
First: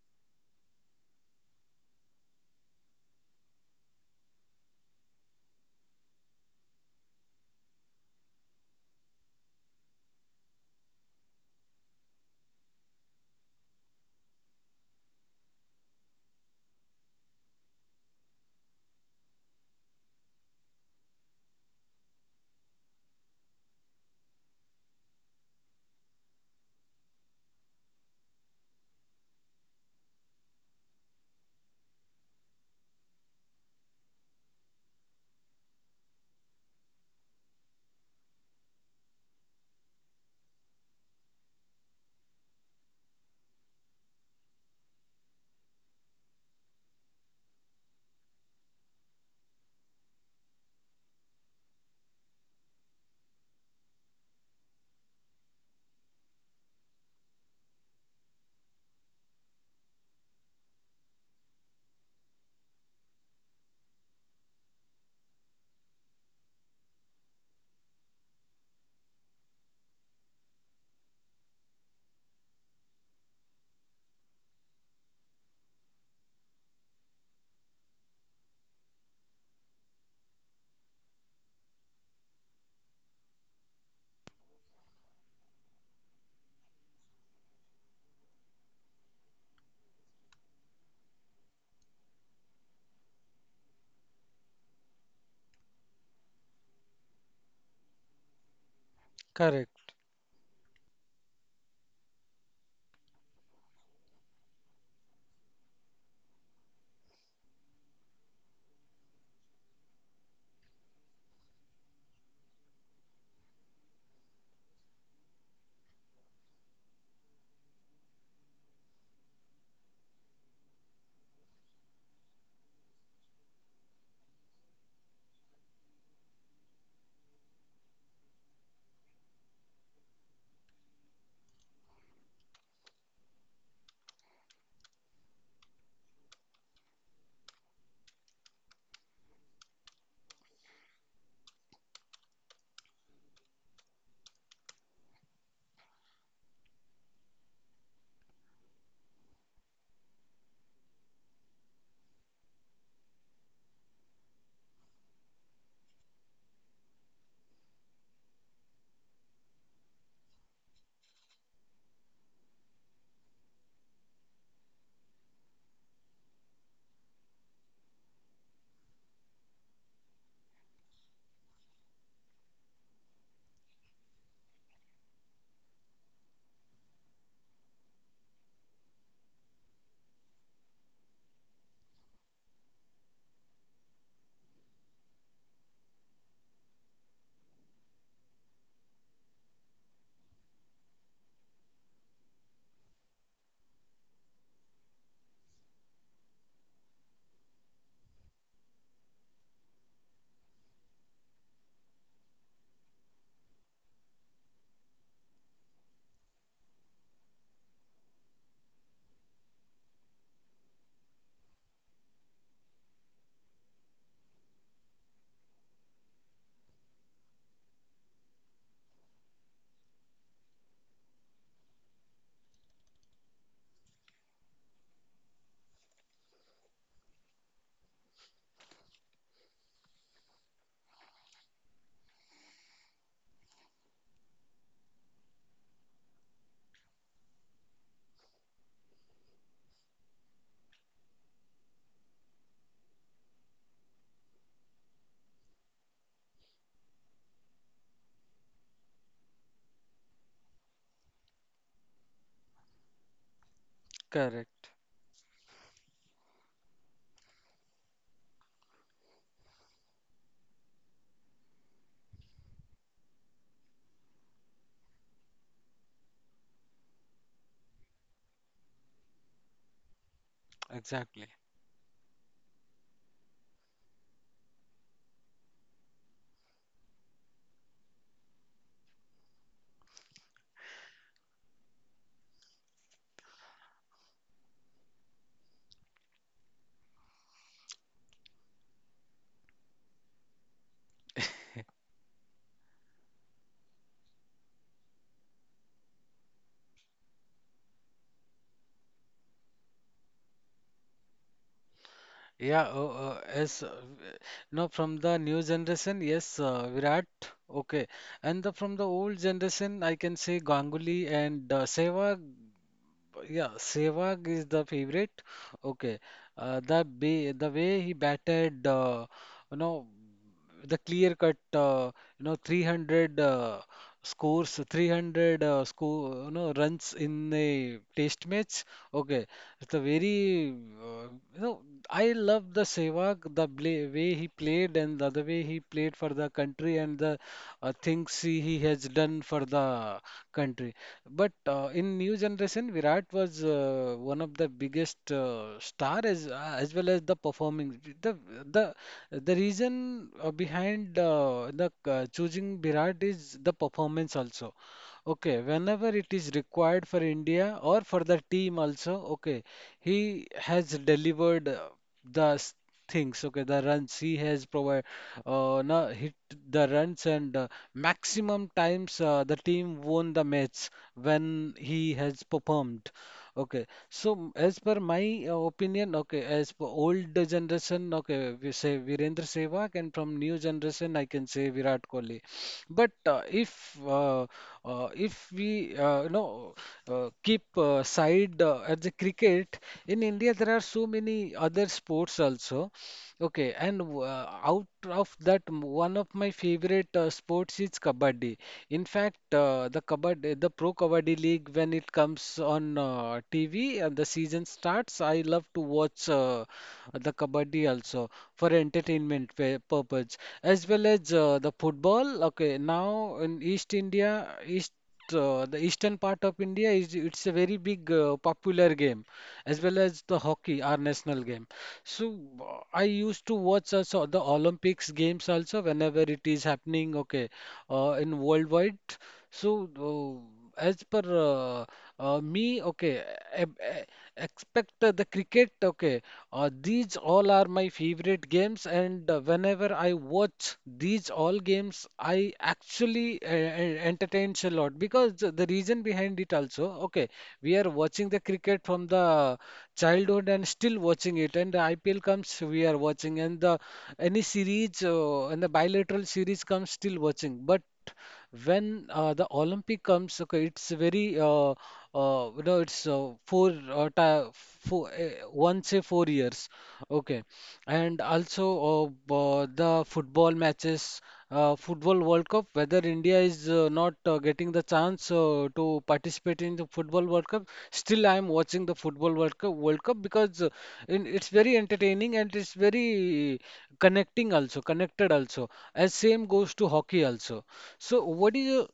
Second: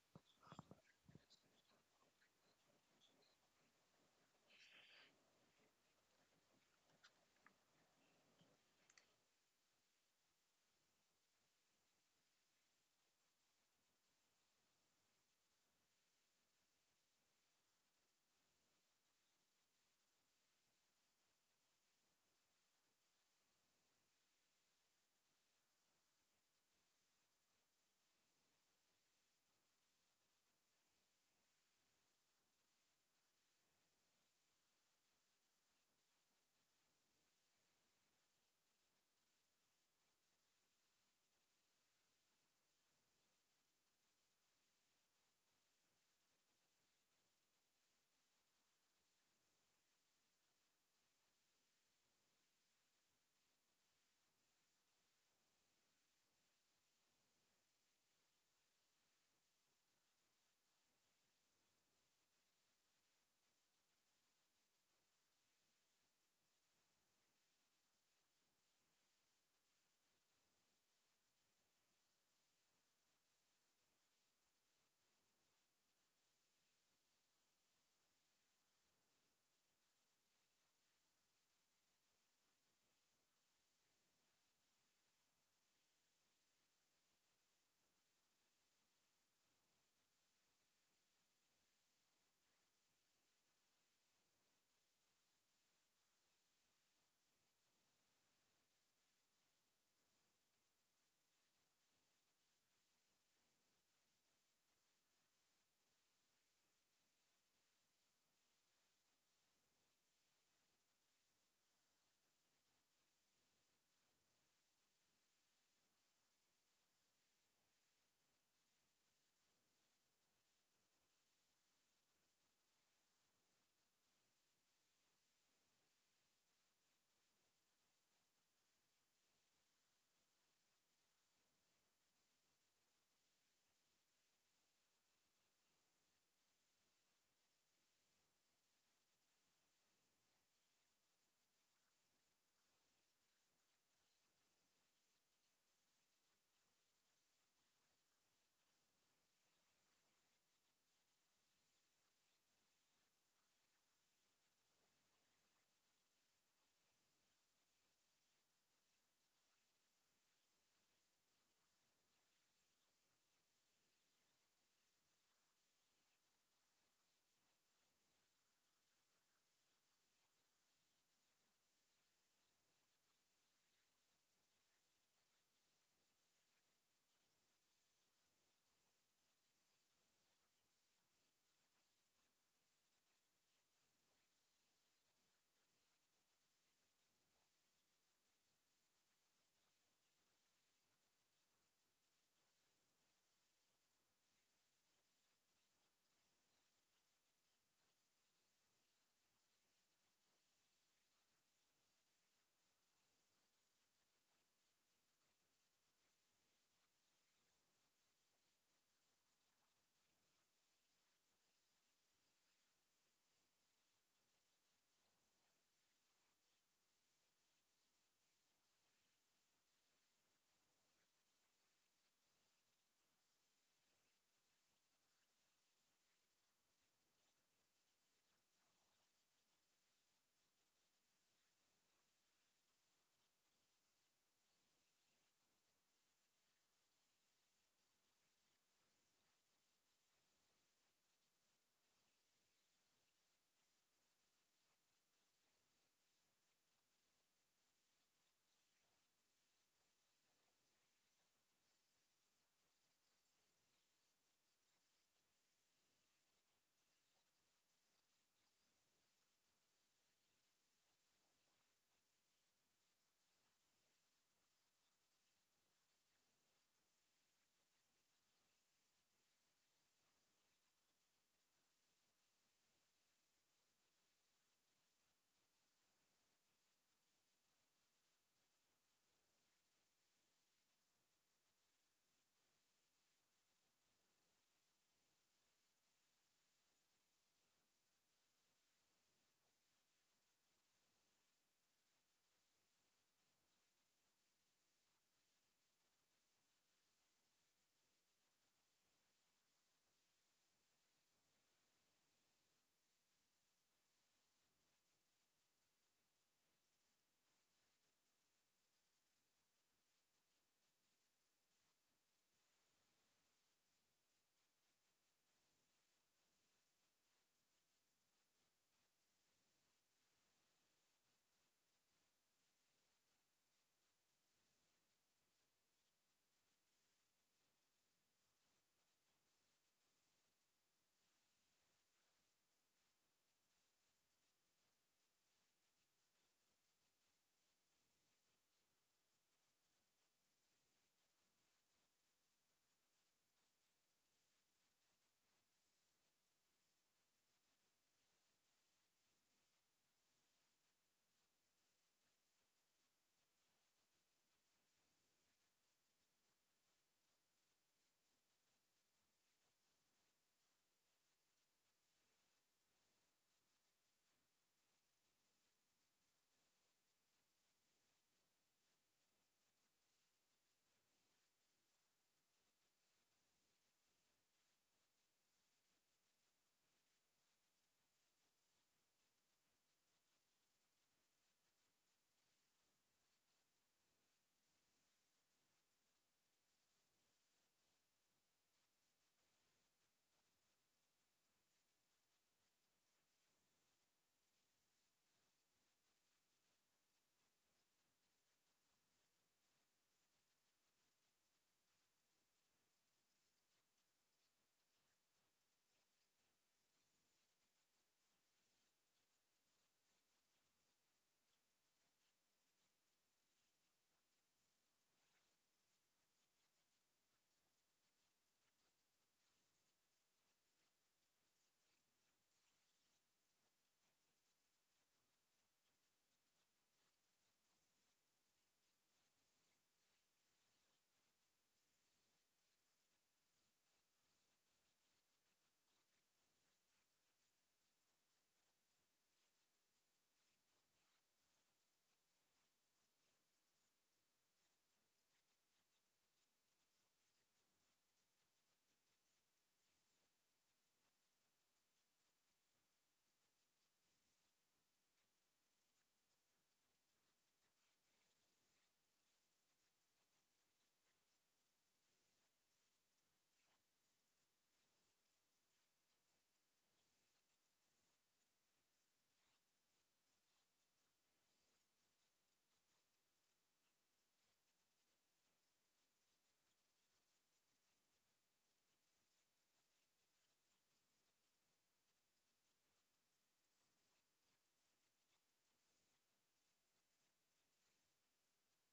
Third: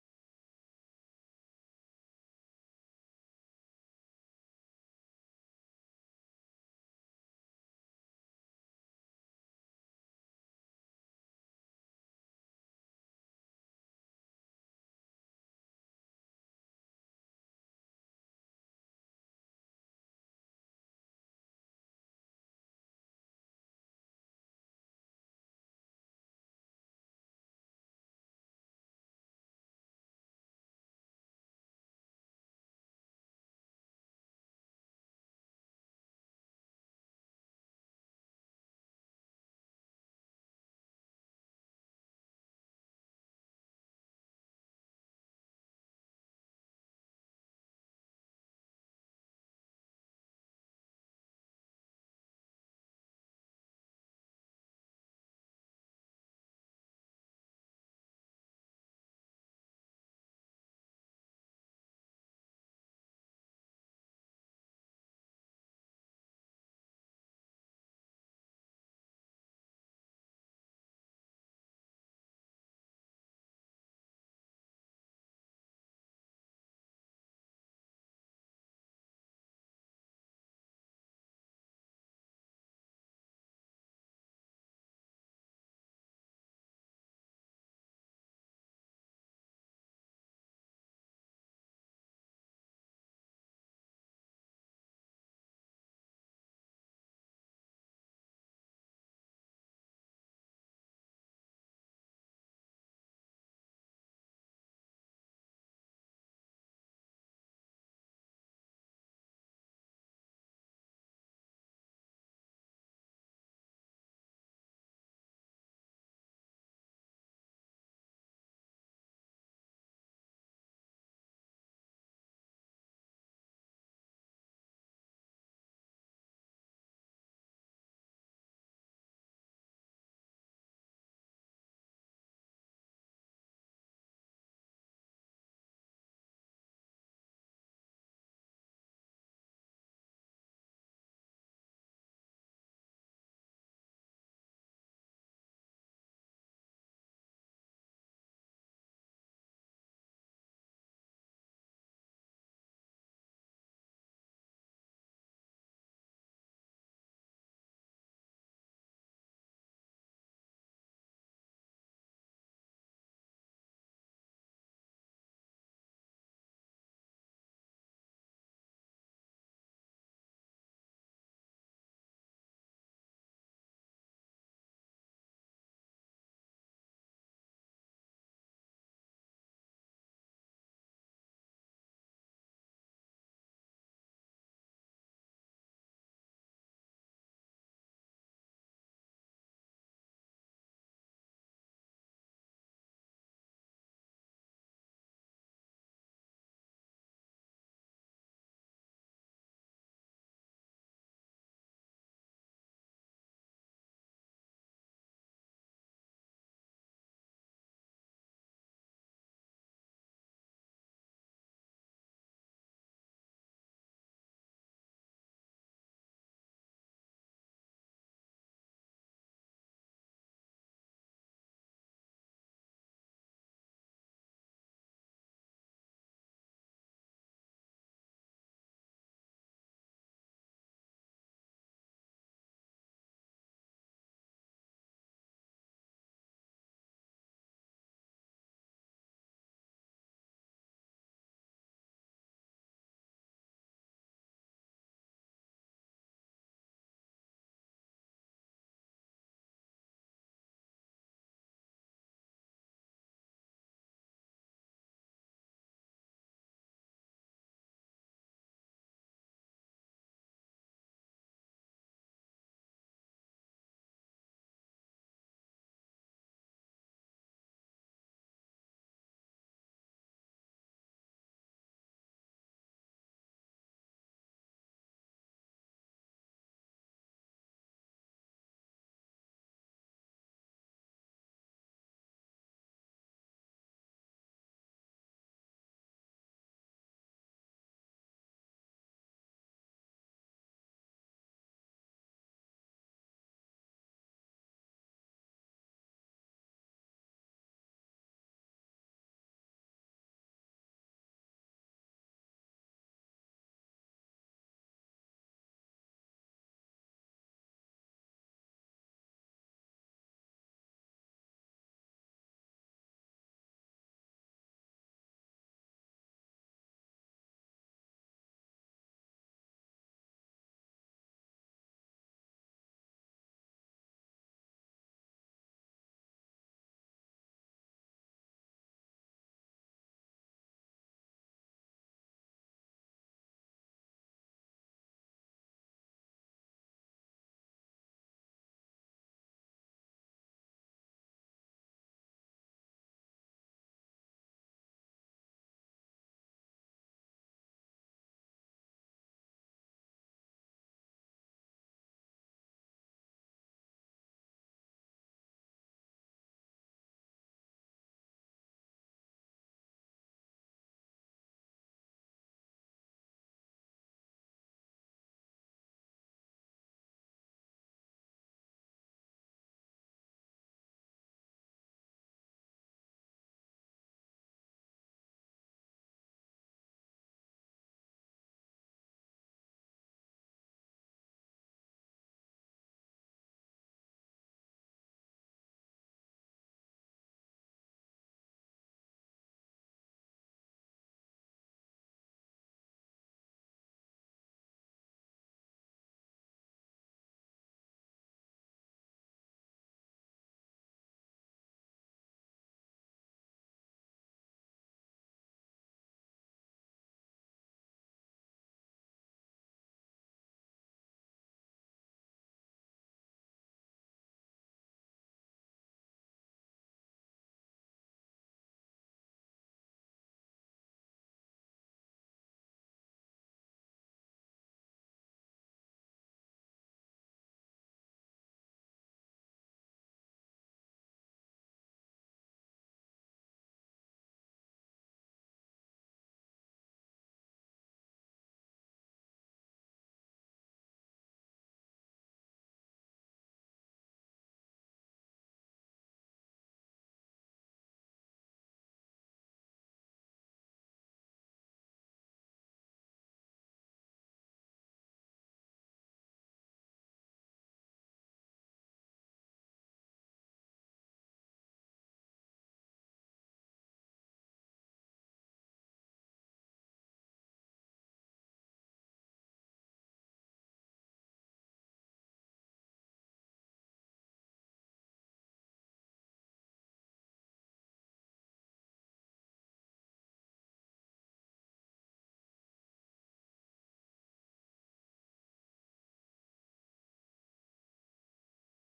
Speaker 1: Correct. Correct. Exactly. Yeah. Oh, uh, yes. uh, No, from the new generation, yes, uh, Virat. Okay, and the from the old generation, I can say Ganguly and uh, Sehwag. Yeah, Sehwag is the favorite. Okay, uh, the ba the way he batted, uh, you know, the clear cut, uh, you know, three hundred uh, scores, three hundred uh, score, you know, runs in a test match. Okay, it's a very, uh, you know, I love the Sehwag, the bla way way he played, and the other way he played for the country, and the uh, things he, he has done for the country. But uh, in new generation, Virat was uh, one of the biggest uh, star, as uh, as well as the performing. The the the reason uh, behind uh, the uh, choosing Virat is the performance also. Okay, whenever it is required for India or for the team also, okay, he has delivered uh, the s- things, okay, the runs he has provided, uh, no, hit the runs, and uh, maximum times uh, the team won the match when he has performed. Okay, so m- as per my uh, opinion, okay, as per old generation, okay, we say Virendra Sehwag, and from new generation, I can say Virat Kohli. But uh, if uh, uh, if we uh, you know uh, keep uh, side uh, at the cricket in India, there are so many other sports also. Okay, and w- uh, out of that, m- one of my favorite uh, sports is kabaddi. In fact, uh, the kabaddi, the Pro Kabaddi League, when it comes on uh, T V and the season starts, I love to watch uh, the kabaddi also, for entertainment pa- purpose, as well as uh, the football. Okay, now in East India, East uh, the eastern part of India, is it's a very big uh, popular game, as well as the hockey, our national game. So uh, I used to watch also the Olympics games also, whenever it is happening, okay, uh, in worldwide. So uh, as per uh, uh, me, okay, e- e- expect uh, the cricket, okay. Uh, these all are my favorite games, and uh, whenever I watch these all games, I actually uh, en- entertains a lot, because the the reason behind it also, okay, we are watching the cricket from the childhood and still watching it, and the I P L comes, we are watching, and the any series uh, and the bilateral series comes, still watching, but when uh, the Olympic comes, okay, it's very uh, uh, you know it's uh, four uh, ti four uh, once a four years, okay, and also uh, uh, the football matches, uh, football World Cup. Whether India is uh, not uh, getting the chance uh, to participate in the football World Cup, still I am watching the football World Cup, World Cup because uh, in, it's very entertaining, and it's very connecting also, connected also. As same goes to hockey also. So what is your,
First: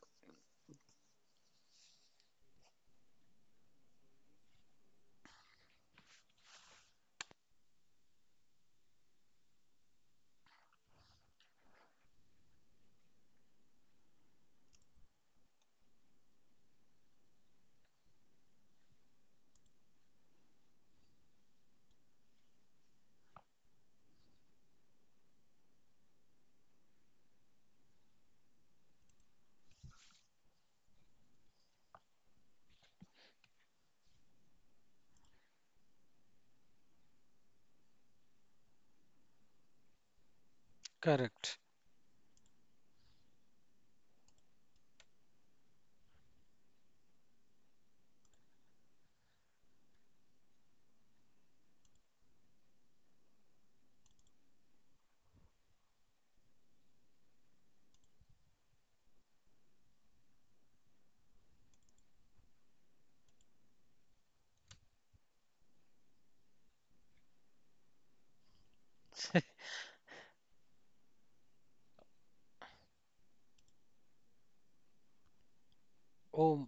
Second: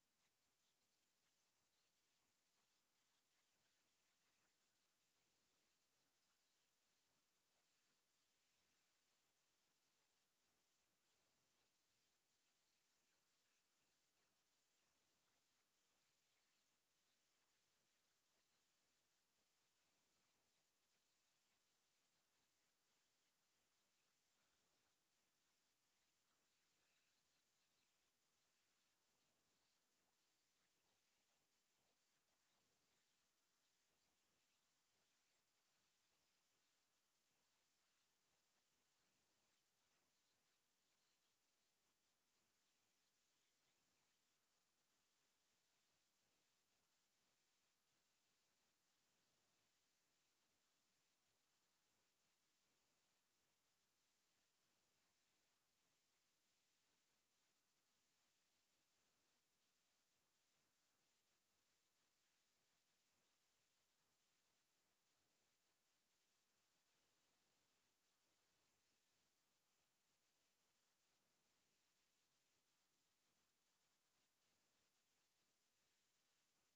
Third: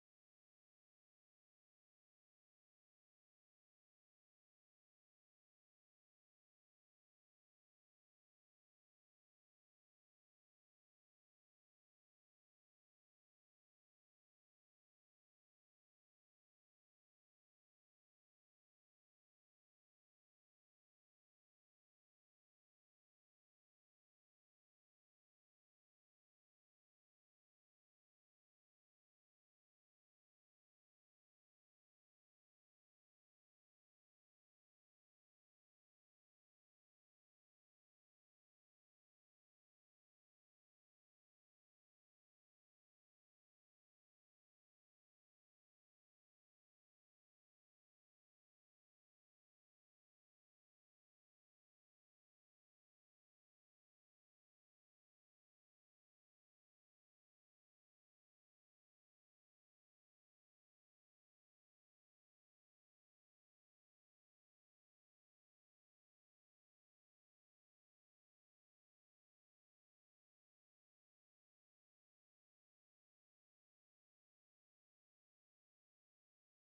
Speaker 1: correct? Oh,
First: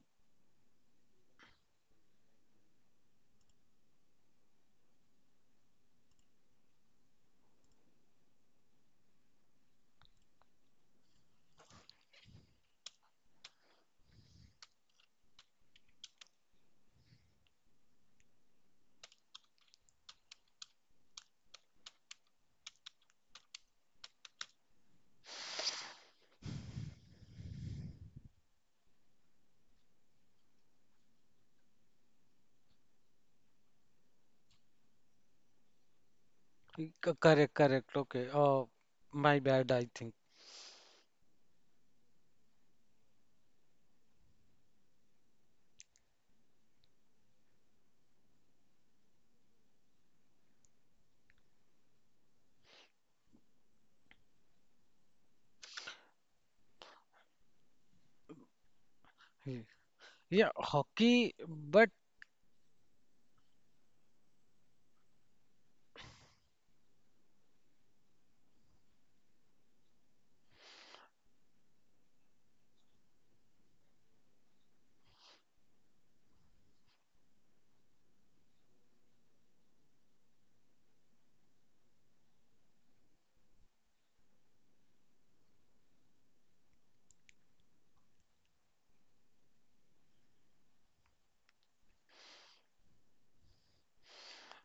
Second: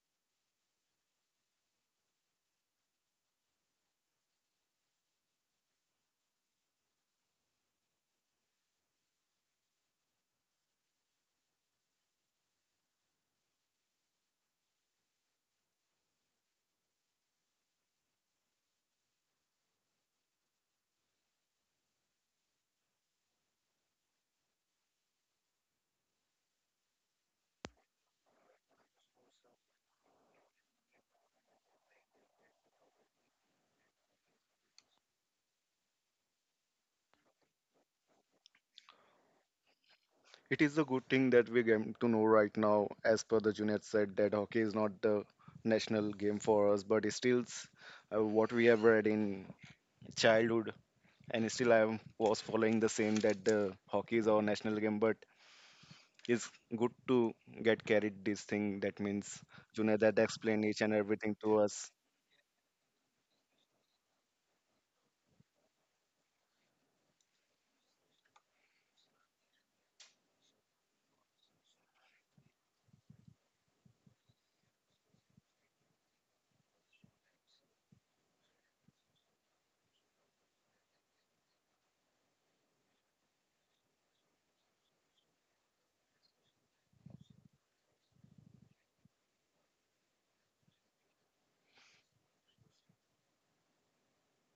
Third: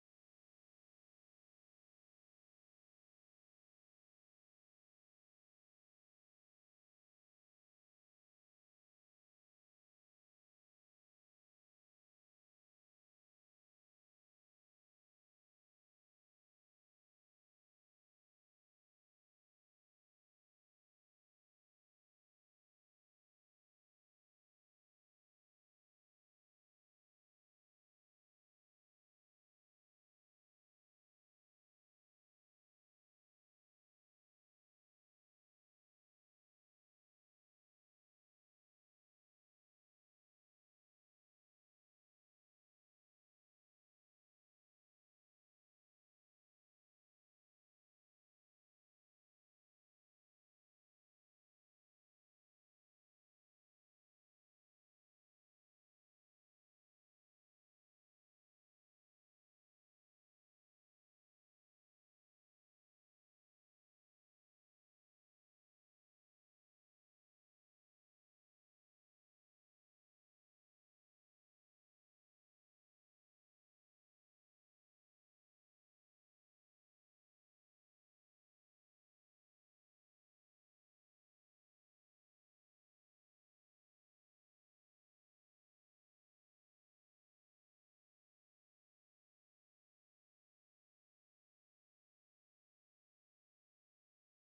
Speaker 1: c- correct, correct. Okay. Uh, my bad, I think.
Speaker 2: It is a good thing that we get to know right now, as per the Junaid said, that hockey is not the national game for us, but it still uh, what we have read in childhood, and still I am- was following the same that the hockey is our national game. But it's good to get carried this thing. That means
Speaker 1: Yeah.
Speaker 2: Junaid had
Speaker 1: Yeah,
Speaker 2: explained each and
Speaker 1: hockey,
Speaker 2: everything to
Speaker 1: but.
Speaker 2: us.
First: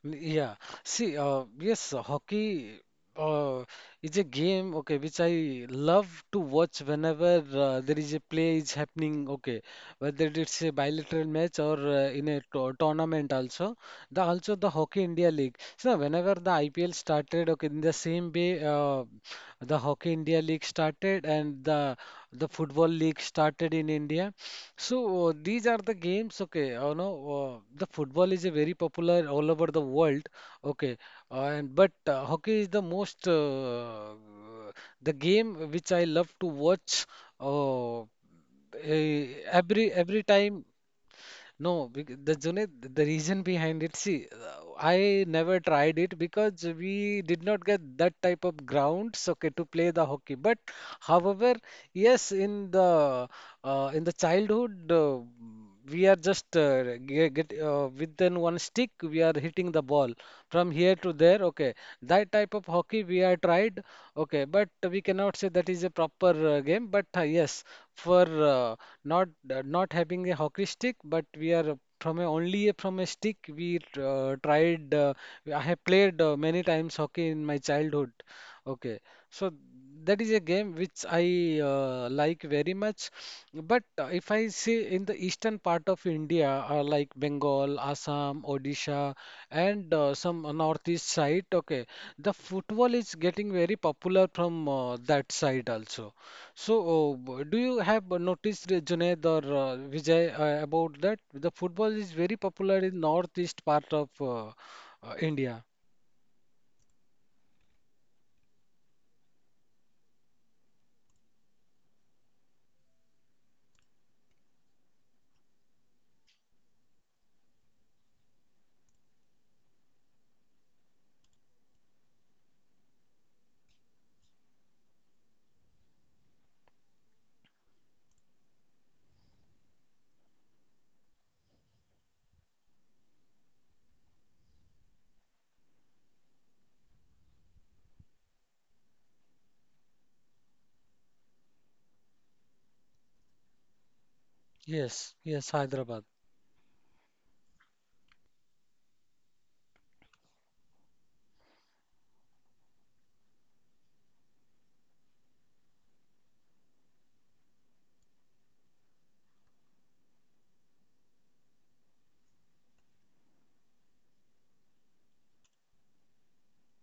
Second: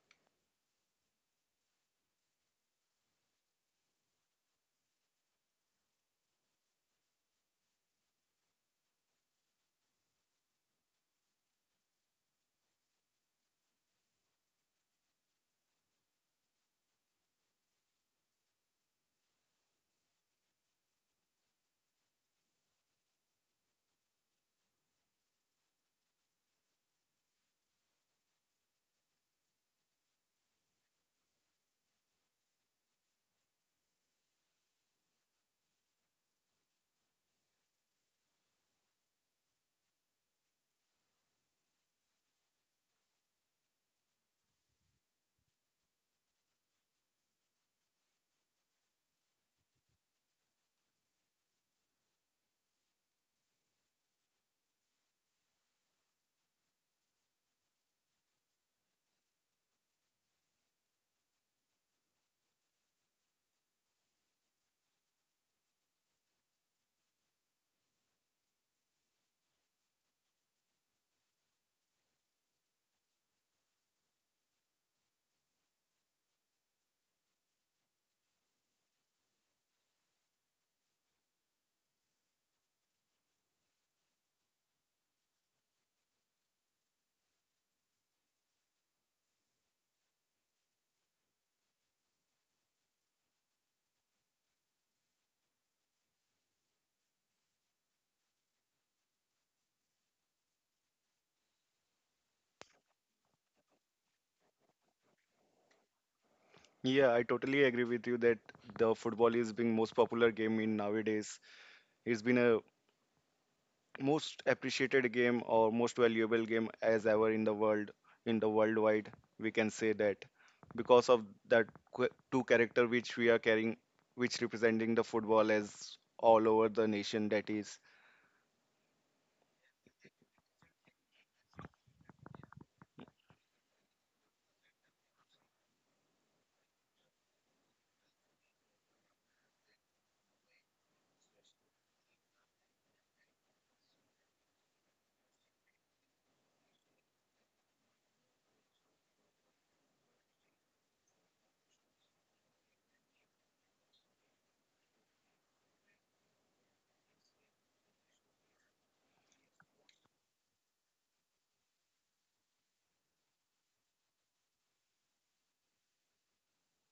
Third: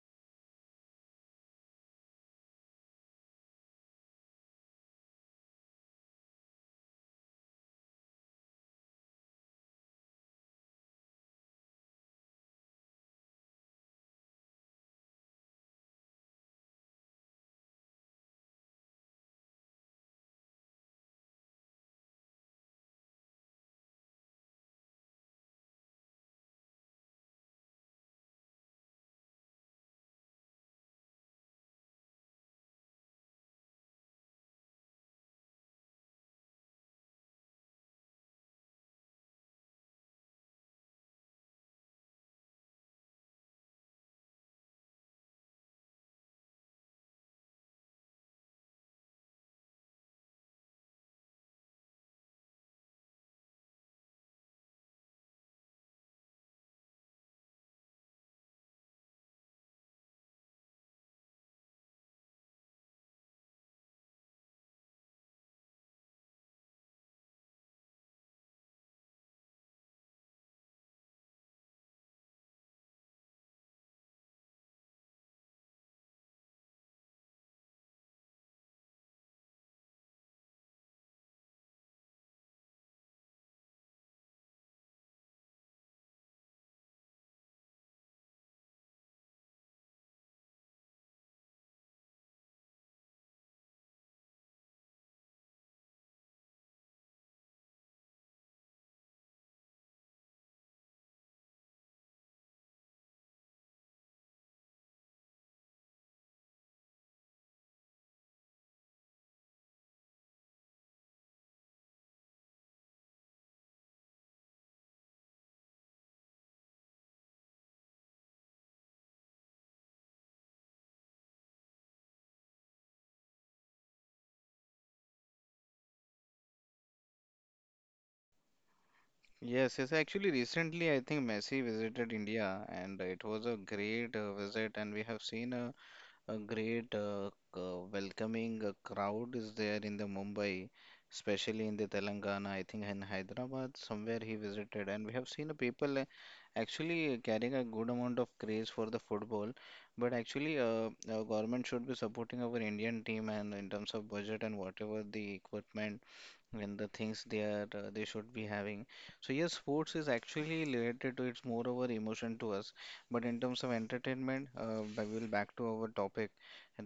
Speaker 1: Yeah. See, uh, yes, uh, hockey uh, is a game, okay, which I love to watch whenever uh, there is a play is happening, okay, whether it's a bilateral match or uh, in a to tournament also. The also the Hockey India League. So whenever the I P L started, okay, in the same way, uh, the Hockey India League started, and the the Football League started in India. So uh, these are the games, okay. Uh, no, uh, the football is a very popular all over the world, okay. Uh, and But uh, hockey is the most uh, the game which I love to watch. Uh, eh, every every time, no, bec- the Junaid, the reason behind it, see, uh, I never tried it, because we did not get that type of grounds, okay, to play the hockey. But however, yes, in the uh, in the childhood, uh, we are just uh, ge- get, uh, within one stick, we are hitting the ball from here to there. Okay, that type of hockey we are tried. Okay, but we cannot say that is a proper uh, game. But uh, yes, for uh, not uh, not having a hockey stick, but we are from a, only a, from a stick. We uh, tried. Uh, I have played uh, many times hockey in my childhood. Okay, so that is a game which I uh, like very much. But uh, if I see in the eastern part of India, uh, like Bengal, Assam, Odisha, and uh, some uh, northeast side, okay, the football is getting very popular from uh, that side also. So uh, b- do you have uh, noticed, uh, Junaid or uh, Vijay, uh, about that? The football is very popular in northeast part of uh, uh, India.
Speaker 2: Yeah, I totally agree with you that the football is being most popular game in nowadays. It's been a most appreciated game or most valuable game as ever in the world, in the worldwide. We can say that because of that qu- two character which we are carrying, which representing the football as all over the nation that is.
Speaker 3: Yes, yes. Actually, recently I think Messi visited India, and it was a great uh, visit, and we have seen a, a great uh, c- uh, welcoming uh, crowd is there in the Mumbai, especially in the Telangana. I think in Hyderabad, somewhere he visited, and we
Speaker 1: Yes,
Speaker 3: have
Speaker 1: yes,
Speaker 3: seen a people
Speaker 1: Hyderabad.
Speaker 3: uh, actually carrying a good amount of craze for the football. But actually, uh, our government should be supporting our Indian team, and in terms of budget and whatever the equipment and the things they are uh, they should be having. So yes, sports is actually related to it's more over emotion to us. But in terms of entertainment, uh, I will back to our topic,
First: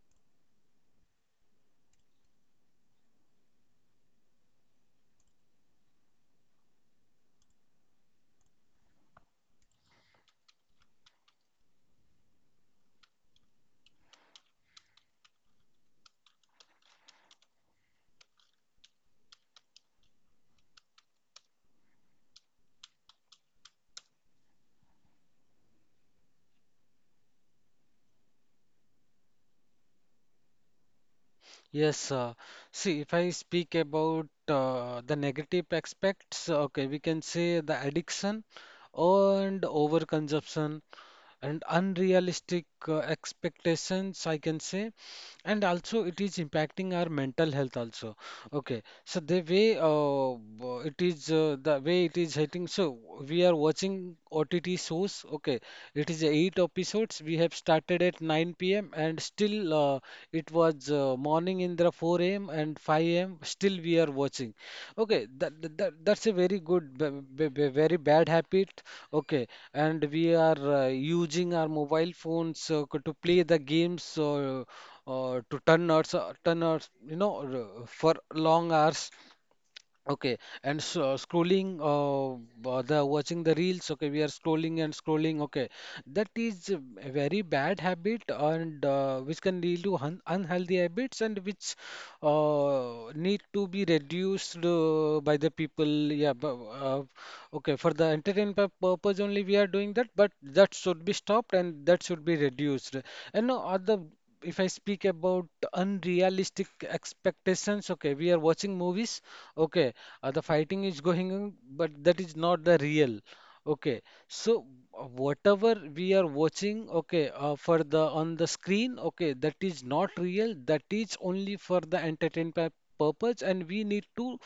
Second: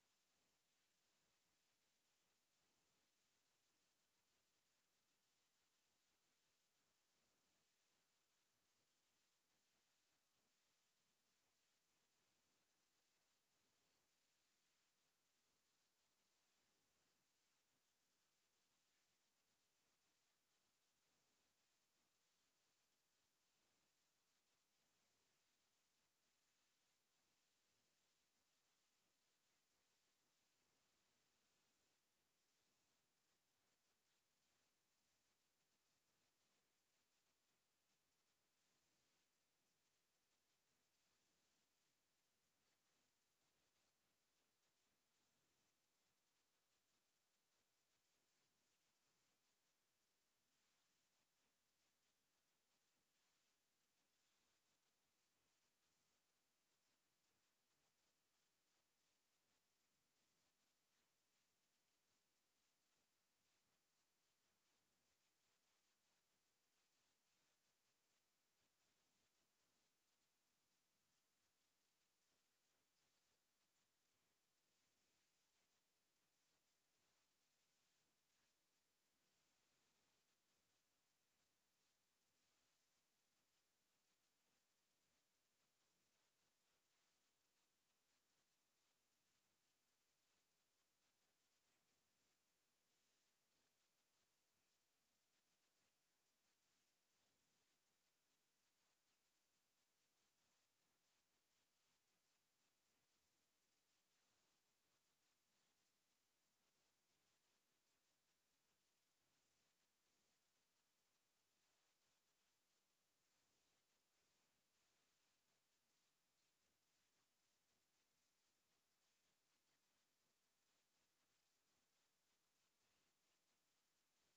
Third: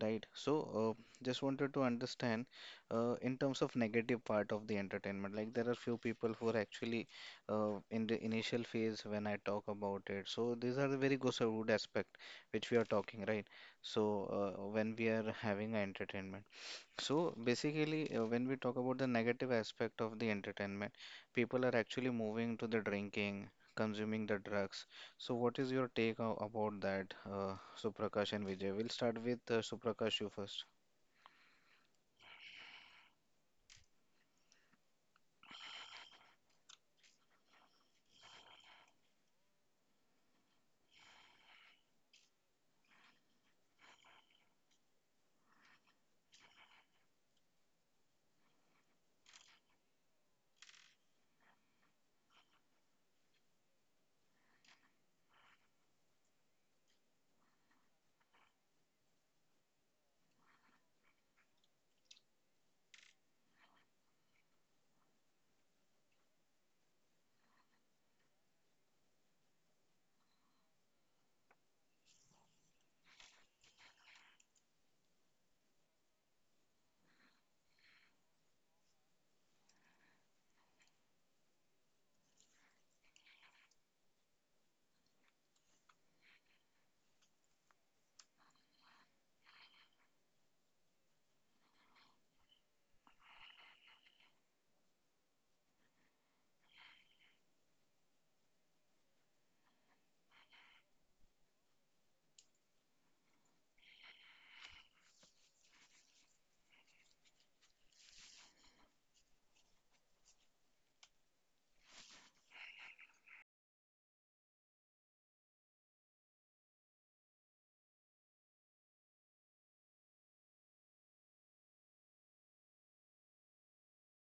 Speaker 3: right? So uh, just wanted to understand uh, in terms of negative part of the entertainment. Like there are few people who are actually uh, in the initial phase when I talk about it. So these are the very good aspect which we are talking, right? So uh, when we are having a entertainment. So basically, uh, when we talk about the negative aspect of the entertainment, people are actually moving to the drinking, consuming the drugs. So what is your take o- about that, uh, Suprakash and Vijay? We'll start with uh, Suprakash you first.
Speaker 1: Yes, uh, see, if I speak about uh, the negative aspects, okay, we can say the addiction and overconsumption, and unrealistic uh, expectations, I can say. And also, it is impacting our mental health also. Okay, so the way uh, b- it is, uh, the way it is hitting. So we are watching O T T shows. Okay, it is eight episodes. We have started at nine p m, and still uh, it was uh, morning in the four a m and five a m. Still we are watching. Okay, that, that that- that's a very good, b- b- b- very bad habit. Okay, and we are uh, using our mobile phones uh, c- to play the games, or uh, to turn hours, uh, turn hours, you know, r- for long hours. Okay, and so scrolling, uh, uh, the watching the reels. Okay, we are scrolling and scrolling. Okay, that is a very bad habit, and uh, which can lead to un unhealthy habits, and which uh, need to be reduced uh, by the people. Yeah, bu- uh, okay, for the entertainment pur- purpose only we are doing that, but that should be stopped and that should be reduced. And no other, if I speak about unrealistic expectations, okay, we are watching movies, okay, uh, the fighting is going on, but that is not the real. Okay, so uh, whatever we are watching, okay, uh, for the on the screen, okay, that is not real. That is only for the entertainment purpose, and we need to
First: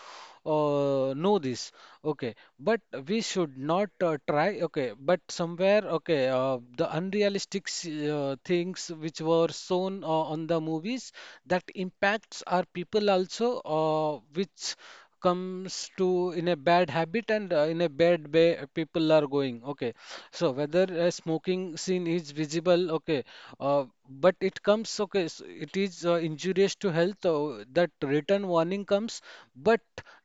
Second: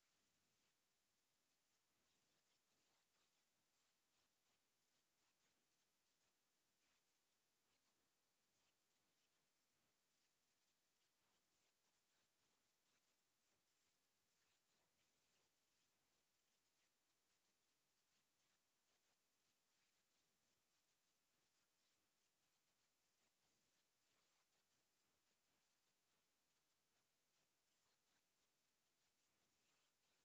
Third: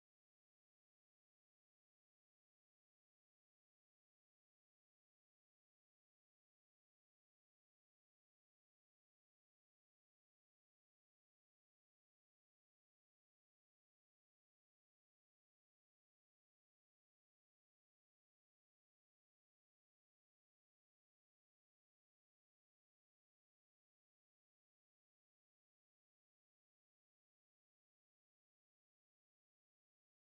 Speaker 1: uh, know this. Okay, but we should not uh, try, okay, but somewhere, okay, uh, the unrealistic s- uh, things which were shown uh, on the movies, that impacts our people also, uh, which comes to in a bad habit, and uh, in a bad way people are going, okay. So whether a smoking scene is visible, okay, uh, but it comes, okay, yes, it is uh, injurious to health. Uh, that written warning comes, but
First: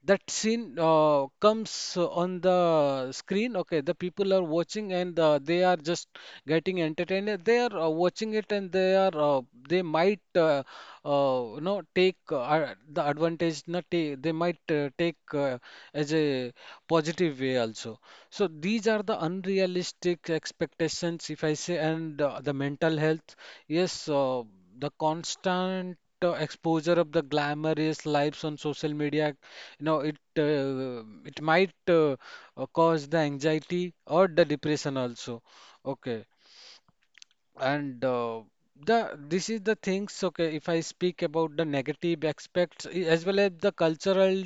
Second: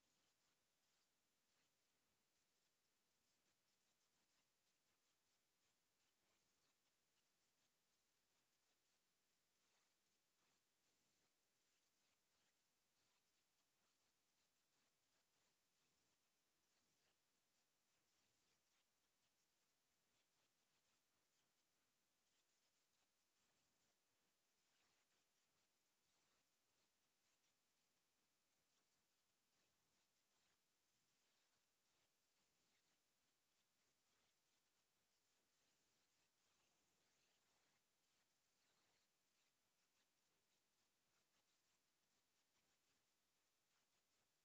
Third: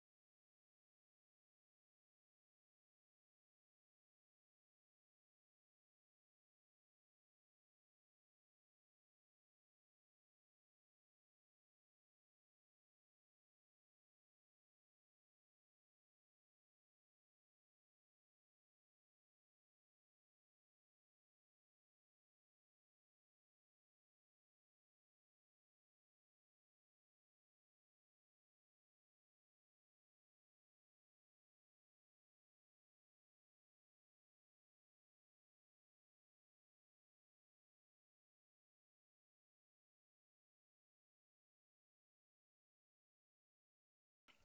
Speaker 1: that scene uh, comes uh, on the screen. Okay, the people are watching, and uh, they are just getting entertained. They are uh, watching it, and they are uh, they might uh, uh, you know take uh, ad- the advantage. Not take, they might uh, take uh, as a positive way also. So these are the unrealistic expectations, if I say, and uh, the mental health. Yes, uh, the constant uh, exposure of the glamorous lives on social media, you know, it uh, it might uh, uh, cause the anxiety or the depression also. Okay, and uh, the this is the things, okay, if I speak about the negative aspects i- as well as the cultural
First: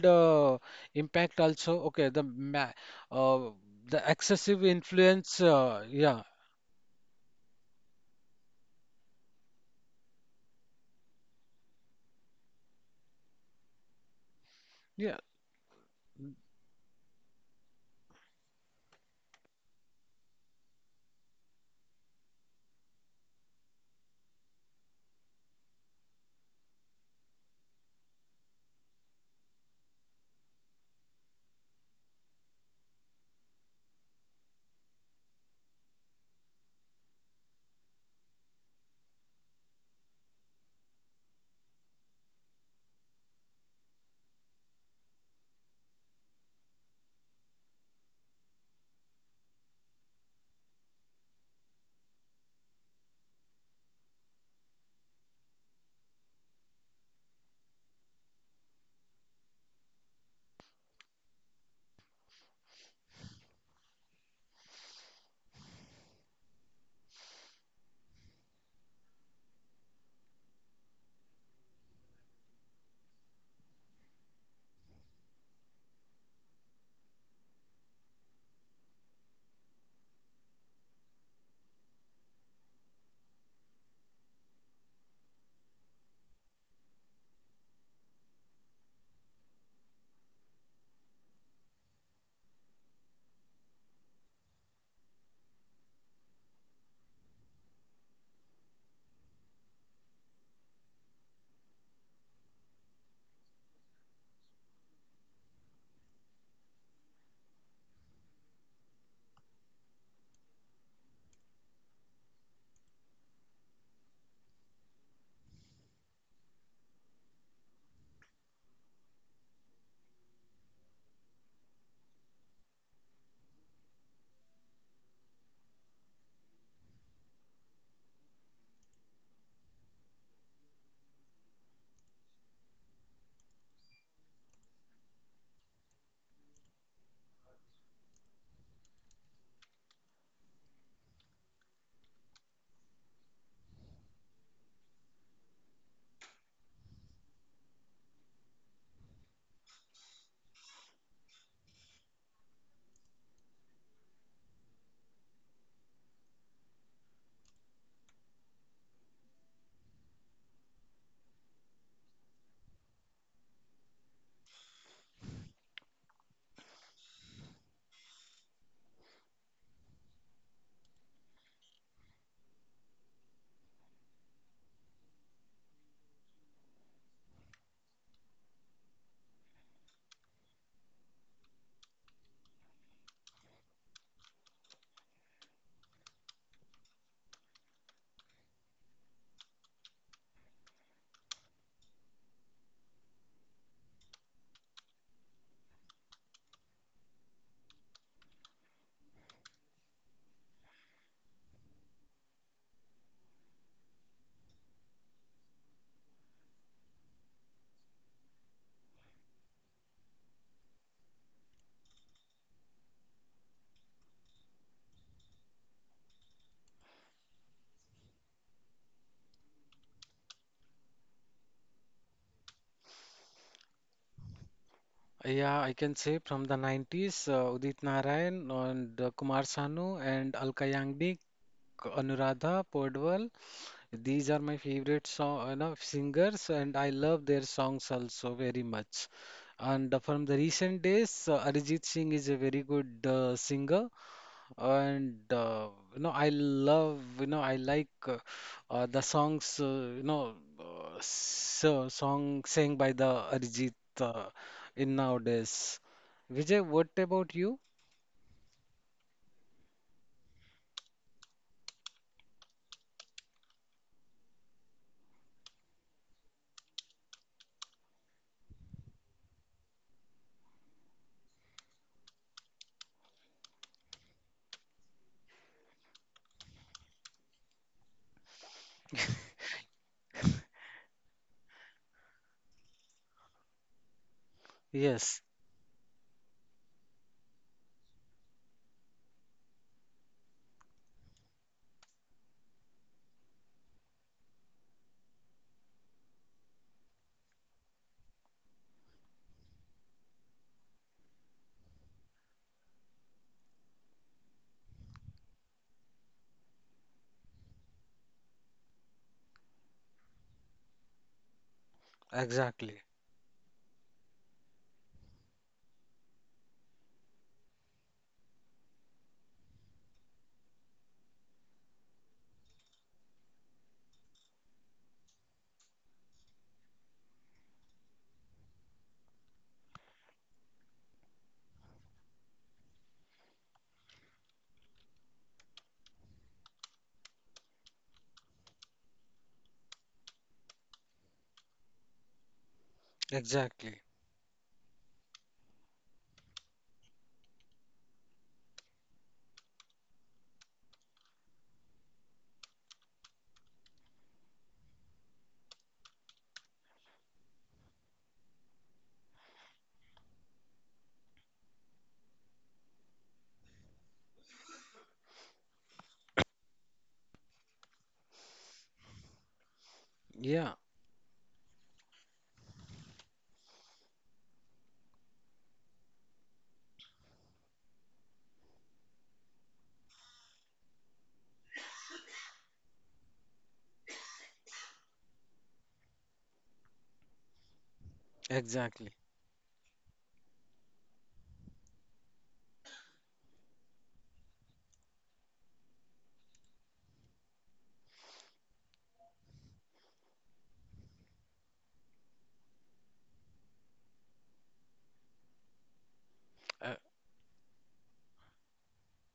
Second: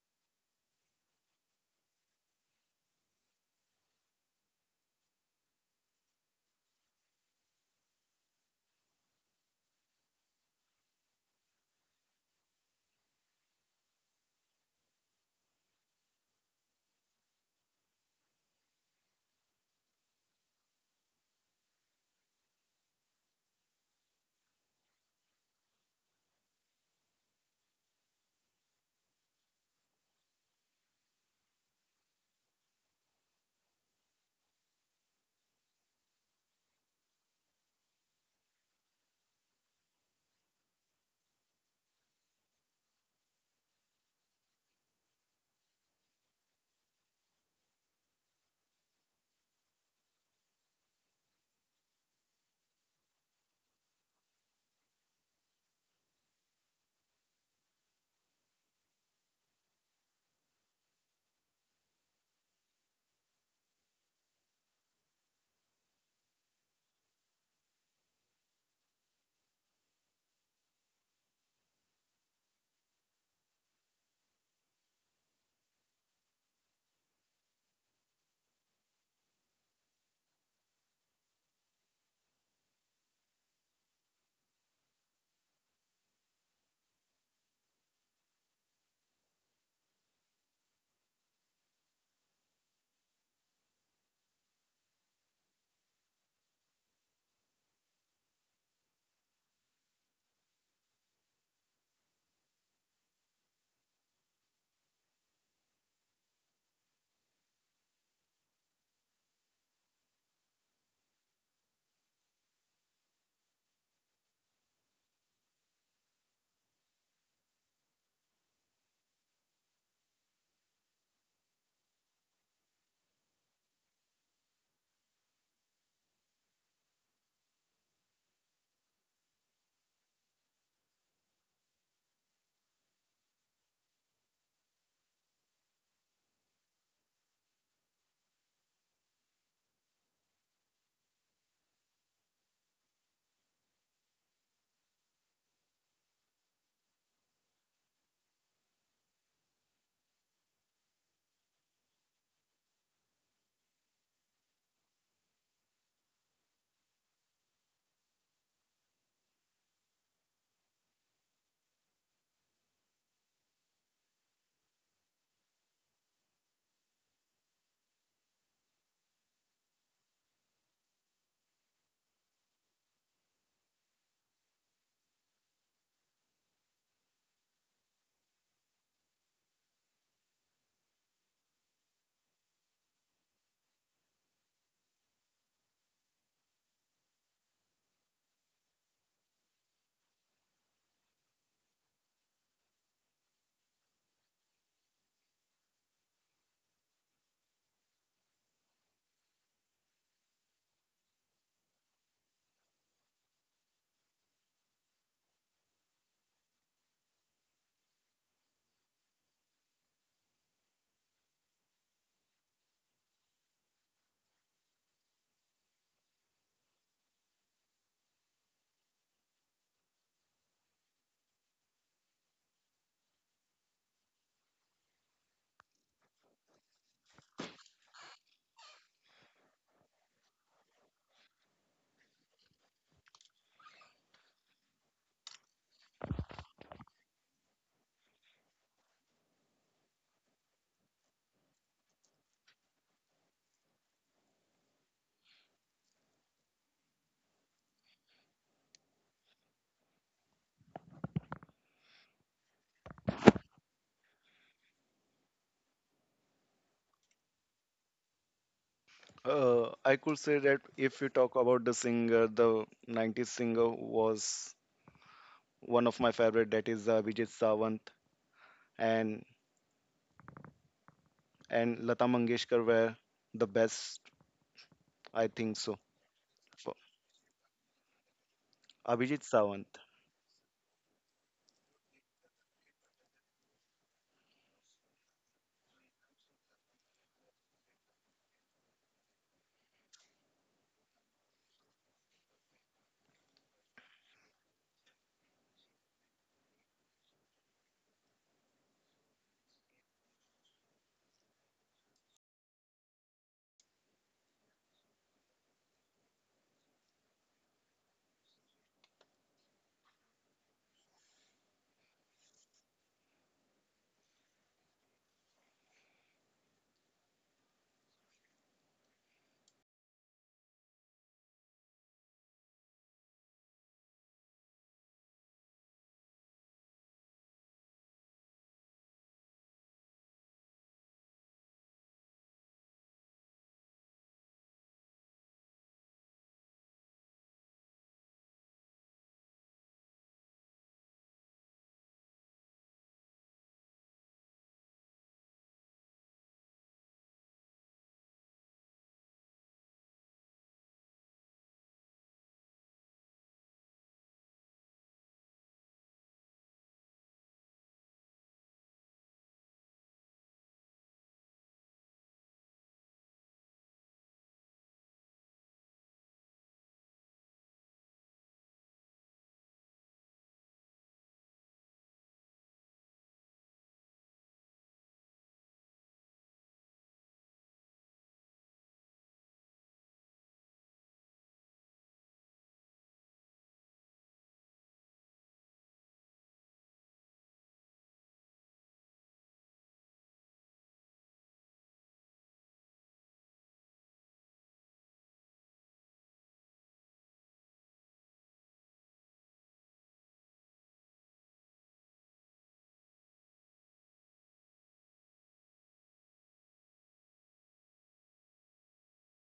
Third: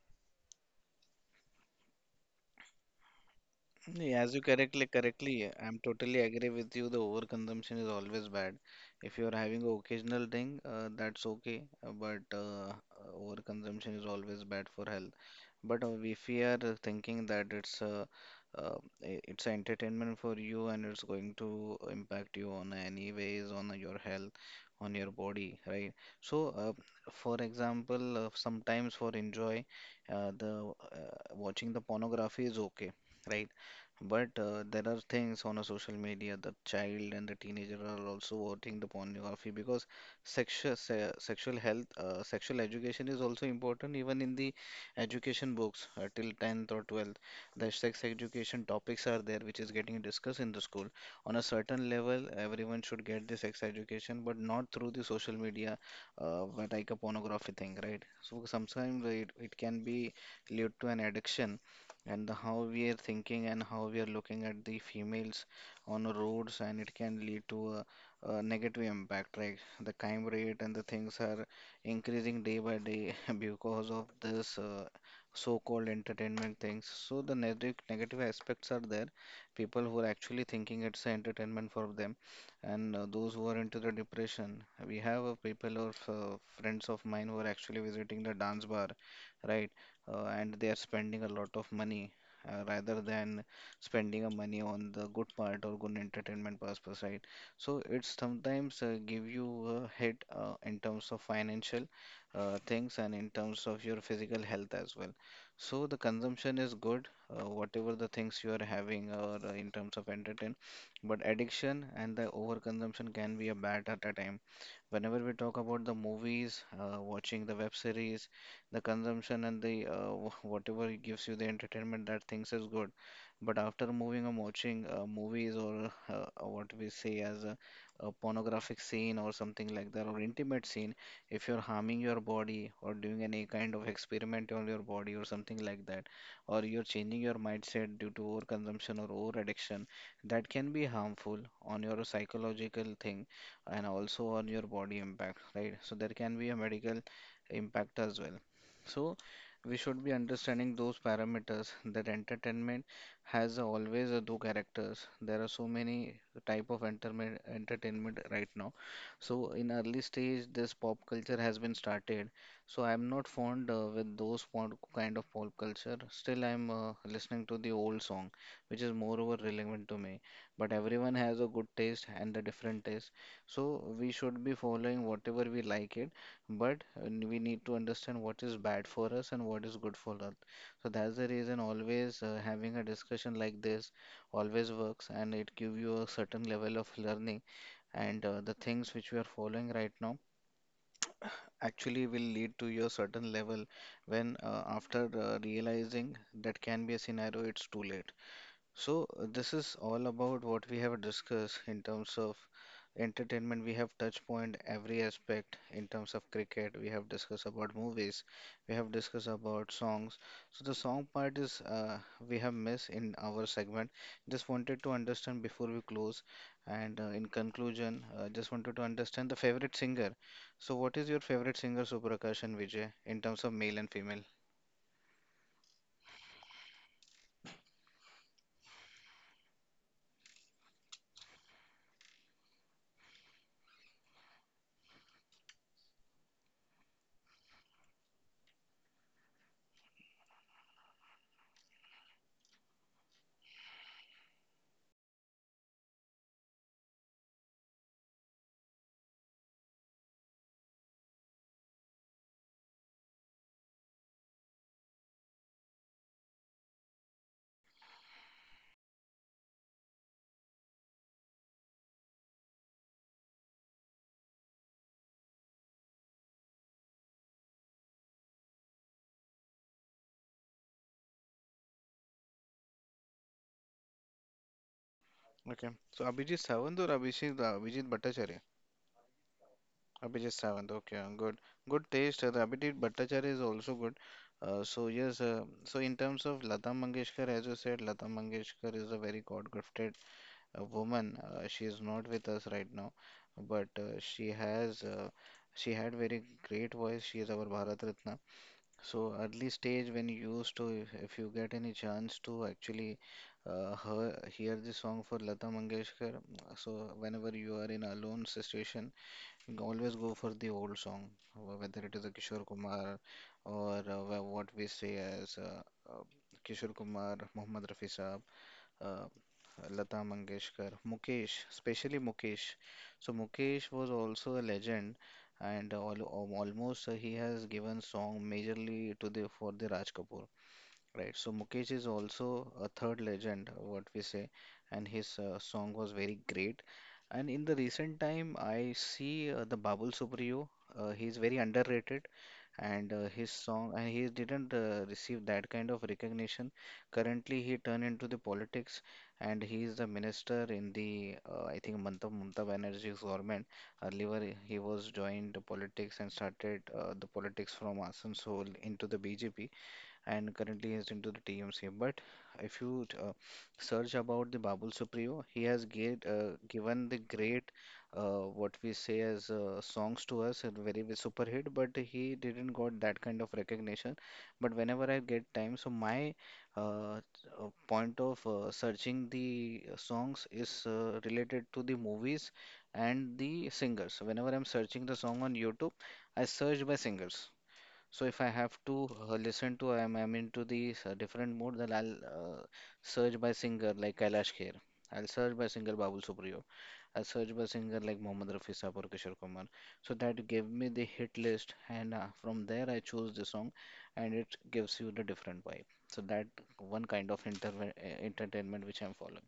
Speaker 1: uh, impact also, okay, the ma uh, the
Speaker 3: Yeah, as you
Speaker 1: excessive
Speaker 3: correctly
Speaker 1: influence,
Speaker 3: correctly, I'm
Speaker 1: uh,
Speaker 3: totally
Speaker 1: yeah,
Speaker 3: agree with you. The overconsumption is always bad. If you are having an occasional thing, uh, that's okay, uh, but uh, uh, overconsumption is always bad for health.
Speaker 1: yeah,
Speaker 3: But uh, if we are uh, thinking that it's a uh, i- it's a entertainment for you and it's going to impact you on any ways on your health, on your body, right? So, uh, for example, uh, sometimes for enjoy, uh, the uh, watching the pornography is okay, right? But uh, there are things on a social media, the child and the teenager are also watching the pornography because sexual se sexual health, uh, sexual education is also important even in the education books uh, till tenth or twelfth. The sex education topics are there, which is getting discussed in the school. On a certain level, everyone should get the sex education, but not through the social media, uh, but like a pornography thing, right? So sometimes it, it can be lead to an addiction, and the, how we are thinking and how we are looking at the females on the roads, and it can lead to a, a negative impact, like the crime rate and the things are increasing day by day [LAUGHS] because of this uh, so-called entertainment things. So the negative negative aspects are there. People who are actually thinking it's a entertainment for them, and uh, those who are into the depression. We have uh, people or uh, friends of mine who are actually visiting the dance bar, right? Uh, and they are spending a lot of money. Uh, rather than spending a money on the good part or good entertainment purpose, right? So it's sometimes uh, give you a hit uh, in terms of financial uh, things and in terms of your physical health as well. So the consumption is good, uh, whatever the things you are having or uh, in terms of entertain, but addiction and the overconsumption can be a bad at a time. Whenever we talk about the movies, uh, watching the web series, the consumption and the uh, [LAUGHS] wh- whatever gives you the entertainment, that things is good. But after moving and watching uh, movies or uh, or what we say as a, a pornographic scene or something like that or intimate scene, if you're harming your body or doing any kind of experiment on your body or something like that, or you're changing your mindset due to over consumption or over addiction, that can be harmful on your psychological thing and also on your body impact, right? So there can be a medical impact as well. So we should be understanding those parameters that entertainment has always a two characters. There are so many type of entertainment entertainment right now. So in early stage, this pop culture has been started. So I'm not fond uh, with those pon- kind of pop culture. Still, I'm uh, listening to the old song, which is moreover relevant to me. But everyone has a good taste and a different taste. So we should be following whatever we like it, but uh, we need to understand what is bad for us and what is good for us. So that's the reason always uh, having a discussion like this always works and it give you a certain level of learning and uh, the things which we are following right now [COUGHS] actually will lead to your certain level when uh, after uh, realizing that can be a scenario it's too late. So, uh, this is all about what we have discussed in terms of entertainment. We have touched point every aspect in terms of cricket. We have discussed about movies. We have discussed about songs. So, the song part is uh, we have missed in our segment. Just wanted to understand before we close. And uh, in conclusion, uh, just wanted to understand the favorite singer. So, what is your favorite singer, Suprakash and Vijay, in terms of male and female?
Speaker 1: yeah, I can say from the nineties, uh, Udit Narayan and uh, Kumar Sanu and Alka Yagnik, Anuradha Podwal, these are my favorite song, you know, singers, and I love their songs also very much. And uh, from the recent days, uh, Arijit Singh is a very good uh, singer, and uh, you know I love you know I like uh, uh, the songs uh, you know uh, so, song sang by the Arijit uh, in nowadays. Vijay, what about you?
Speaker 2: Uh, I could say that if we talk about the singer, the nineties singer was one of my favorite, that is uh, Vijay Savant and and Lata Mangeshkar were the best, I think
Speaker 3: Okay.
Speaker 2: so.
Speaker 3: So, Abhijit
Speaker 2: For
Speaker 3: Sawant or Abhijit, Abhijit Bhattacharya?
Speaker 2: Abhijit Savant,
Speaker 3: Abhijit Savant, okay, good. Good taste. uh, The Abhijit Bhattacharya is also good. Uh, so yes, uh,
Speaker 1: Yes,
Speaker 3: so in terms of Lata Mangeshkar, as you said, Lata Mangeshkar is a very God-gifted uh, woman. Uh, she is not with us right now, but uh, she has uh, she had very great voice. She is our Bharat Ratna. So early stage when you used to, if, if you get any chance to actually uh, hear, hear the song for Lata Mangeshkar, so whenever you are in a alone situation. Always go for the old song, wh- whether it is a Kishore Kumar
Speaker 1: exactly,
Speaker 3: or uh, wha- what we say as uh, uh, Kishore Kumar, Mohammad Rafi Saab, uh, Lata Mangeshkar, Mukesh, especially Mukesh. So Mukesh was also a legend, and all, al- almost uh, he has given song majorly to the for the Raj Kapoor. Right, so Mukesh is also a third legend, what we say, and his uh, song was very great. And in the recent time, I see uh, the Babul Supriyo. Uh, he is very underrated, and uh, his song, and
Speaker 1: exactly,
Speaker 3: he didn't uh, receive that kind of recognition. Currently, he turned into the politics, and he is the minister in the, uh, I think, Mamata Mamata Banerjee's government. Earlier, he was joined the politics and started uh, the politics from Asansol into the B J P and currently he's into the T M C. But if you uh, search about the Babul Supriyo, he has get, uh, given the great, uh, what we say as uh, songs to us, and
Speaker 1: yeah,
Speaker 3: very big super hit, but he didn't got that kind of recognition. But whenever I get time, so my uh, uh, point of uh, searching the uh, songs is uh, related to the movies and the singers. Whenever I'm searching the song on YouTube, I search by singers. So if I have to
Speaker 1: exactly.
Speaker 3: uh, listen to, I'm, I'm into these uh, different mode, then I'll uh, search by singer like Kailash Kher. I'll search by singer Babul Supriyo. I'll search by singer like Mohammad Rafi Saab or Kishore Kumar. So that gave me the hit list, and uh, from there I choose the song, and it gives you the different vibe. So that one
Speaker 1: Uh,
Speaker 3: kind of interve- uh entertainment which I'm following.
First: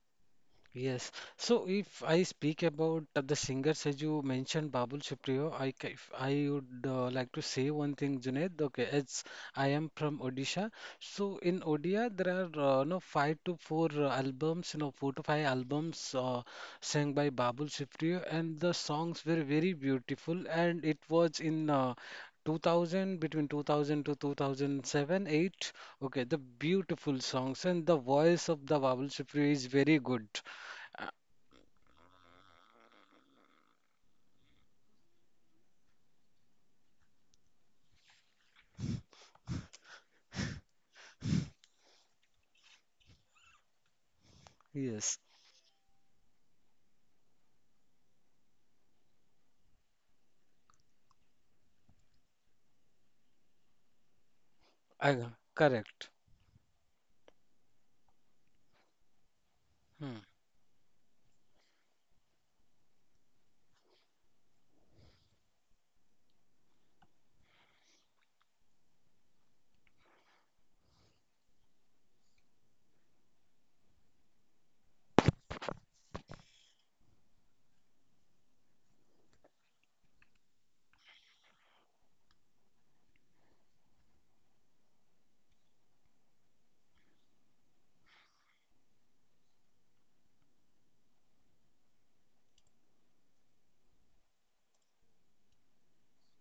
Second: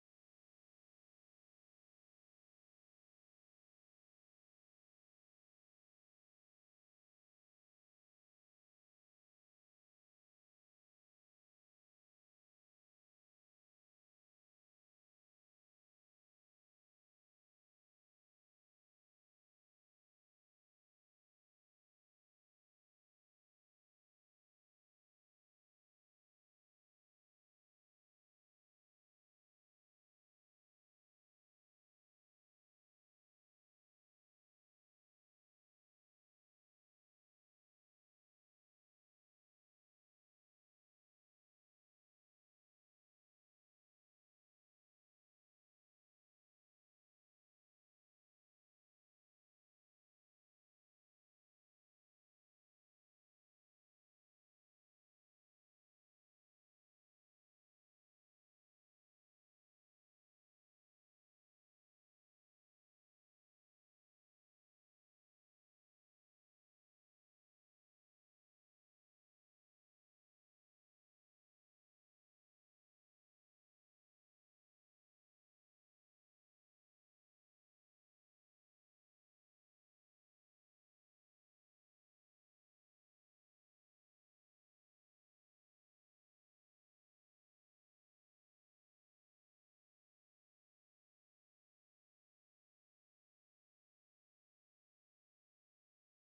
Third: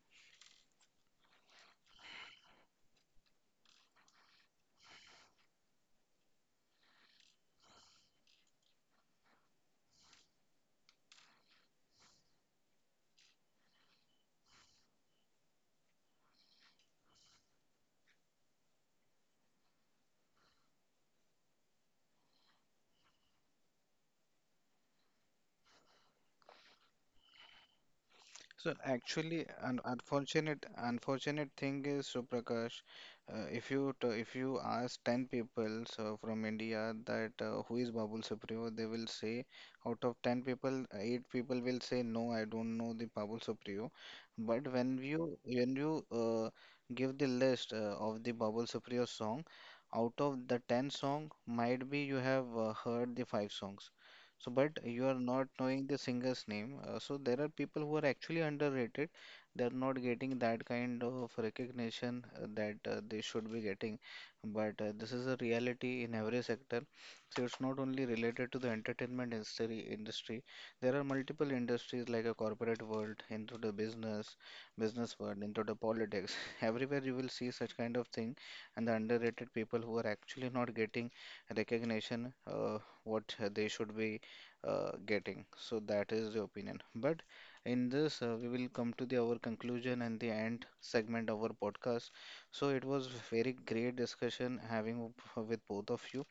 Speaker 1: Yes. So if I speak about uh, the singers as you mentioned, Babul Supriyo, I ca- if I would uh, like to say one thing, Junaid. Okay, it's, I am from Odisha. So in Odia, there are uh, no five to four uh, albums, you know, four to five albums uh, sang by Babul Supriyo, and the songs were very beautiful. And it was in uh, two thousand, between two thousand to two thousand seven, eight. Okay, the beautiful songs and the voice of the
Speaker 3: So
Speaker 1: Babul Supriyo
Speaker 3: actually,
Speaker 1: is
Speaker 3: an
Speaker 1: very good.
Speaker 3: unfortunate
Speaker 1: uh,
Speaker 3: unfortunate thing is, Suprakash, uh, if you t- if you ask ten people so from India that uh, who is Babul Supriyo, they will say out of ten people, eight people will say no, I don't know the Babul Supriyo. But when
Speaker 1: Yes,
Speaker 3: you when you uh, give the list uh, of the Babul Supriyo song, out of the ten song, might be you have uh, heard the five songs. So, but you
Speaker 1: I,
Speaker 3: are not knowing the
Speaker 1: correct.
Speaker 3: singer's name. Uh, so there are people who are actually underrated. They are not
Speaker 1: Hmm.
Speaker 3: getting that kind of recognition uh, that uh, they should be getting. But uh, this is a reality in every sector. So it's not only related to the entertainment industry. Industry. There are multiple industries like a corporate world, into the business, business world, into the politics. [LAUGHS] Everywhere you will see such kind of thing, and the underrated people who are actually not getting recognition. Uh, what uh, they should be uh, getting. So that is the opinion. But in this, uh, we will come to the our conclusion and the end segment of our podcast. So it was very great discussion having w- with both of you.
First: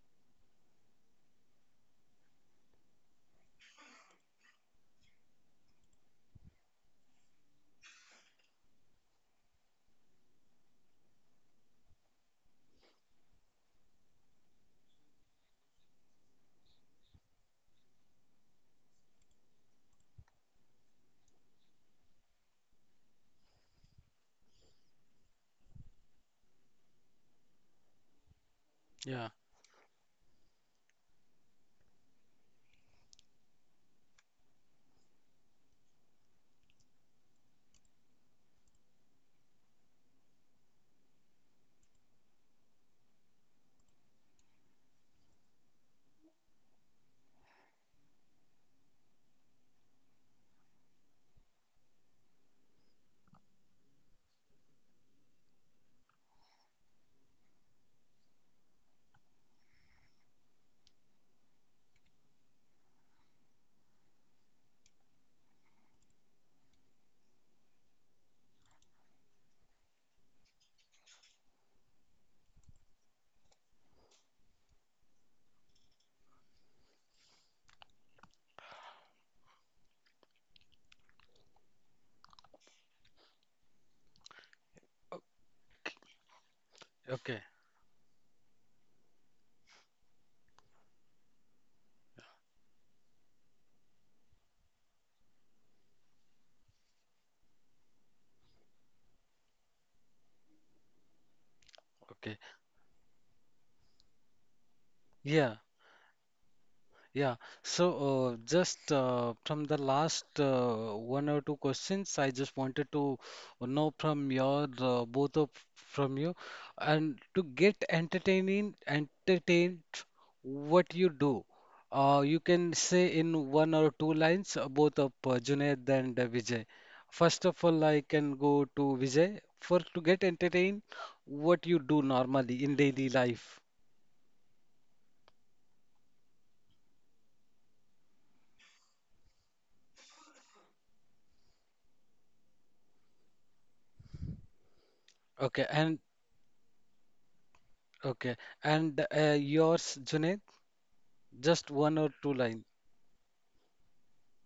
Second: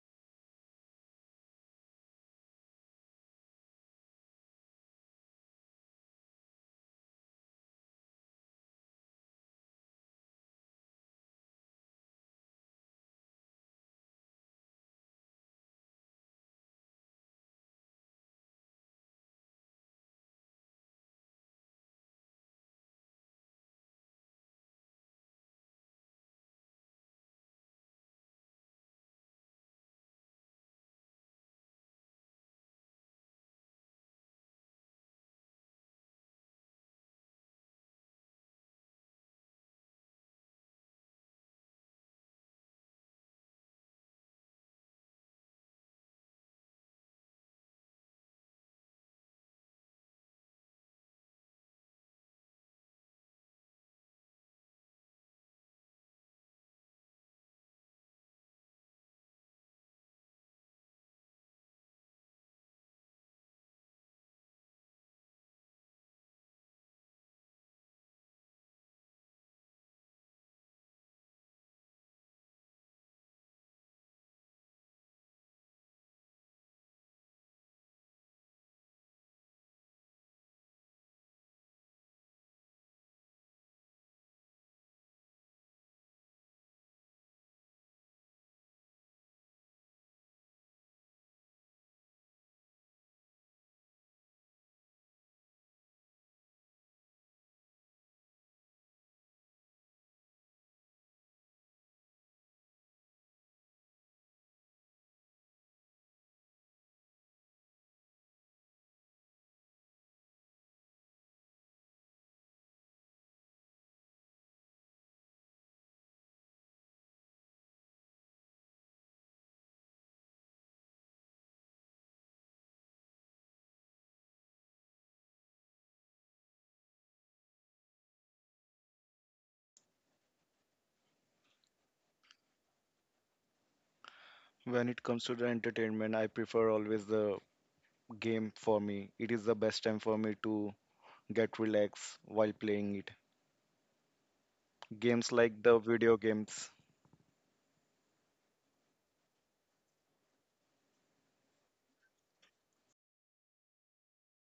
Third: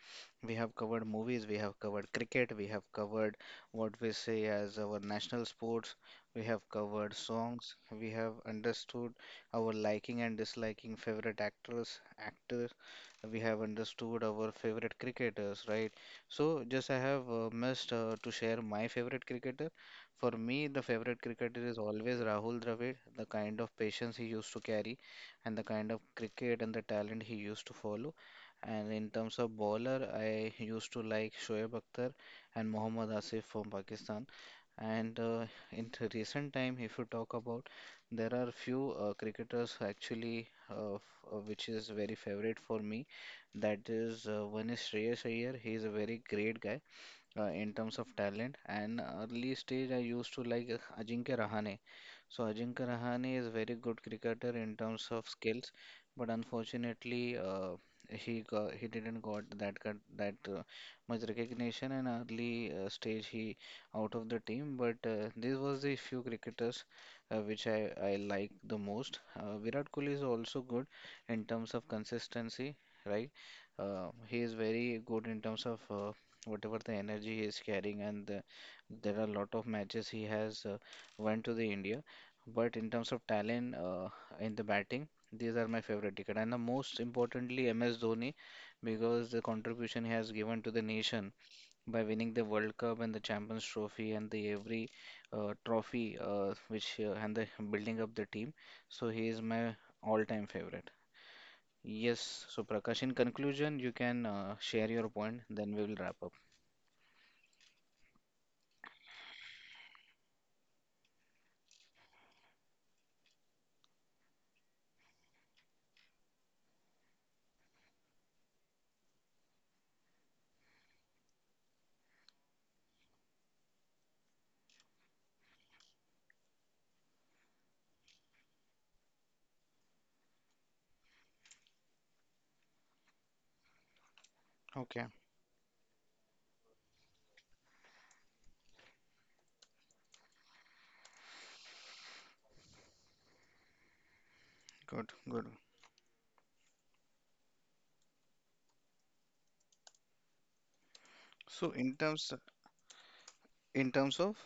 Speaker 3: We have covered movies, we have covered cricket, we have covered what we say as our national sports, we have covered songs, we have understood our liking and disliking favorite actors, actors we have understood our favorite cricketers, right? So, just I have uh, missed uh, to share my favorite cricketer. For me, the favorite cricketer is always Rahul Dravid. The kind of patience he used to carry, and the kind of cricket and the talent he used to follow. And in
Speaker 1: Yeah.
Speaker 3: terms of bowler, I used to like Shoaib Akhtar and Mohammad Asif from Pakistan. And uh, in the recent time, if you talk about, there are few uh, cricketers who actually, uh, f- uh, which is very favorite for me. That is, uh, one is Shreyas Iyer. He is a very great guy uh, in terms of talent. And early stage, I used to like uh, Ajinkya Rahane. So Ajinkya Rahane is very good cricketer in terms of skills, but unfortunately, uh, he got, he didn't got that cut- that uh, much recognition and early uh, stage he out of the team. But uh, this was the few cricketers uh, which I I like the most. Uh, Virat Kohli is also good in terms of consistency, right? Uh, he is very good in terms of uh, whatever the energy he is carrying and the, there are a lot of matches he has uh, went to the India but in terms of talent uh, in the batting
Speaker 1: O-
Speaker 3: these are my favorite ticket and the most
Speaker 1: Okay.
Speaker 3: importantly M S Dhoni because the contribution he has given to the nation by winning the World Cup and the Champions Trophy and the every uh, trophy uh, which uh, and the building up the team so he is my all-time favorite.
Speaker 1: Okay.
Speaker 3: Yes, so Prakash in conclusion you can uh, share your point
Speaker 1: Yeah.
Speaker 3: then we will wrap up.
Speaker 1: Yeah, so uh, just uh, from the last uh, one or two questions, I just wanted to know from your uh, both of from you, and to get entertaining, entertained, what you do. Uh, you can say in one or two lines, uh, both of uh, Junaid and uh, Vijay. First of all, I can go to Vijay for to get entertained, what you do normally in daily life.
Speaker 2: when it
Speaker 3: Okay,
Speaker 2: comes to the entertainment, I prefer always the game for me. It is the best time for me to get relaxed while playing it.
Speaker 3: good,
Speaker 2: Games
Speaker 3: good.
Speaker 2: like
Speaker 1: Okay,
Speaker 2: the
Speaker 1: and
Speaker 2: video games.
Speaker 1: Okay, and uh, yours, Junaid,
Speaker 3: So
Speaker 1: just
Speaker 3: in
Speaker 1: one or
Speaker 3: terms
Speaker 1: two line.
Speaker 3: in terms of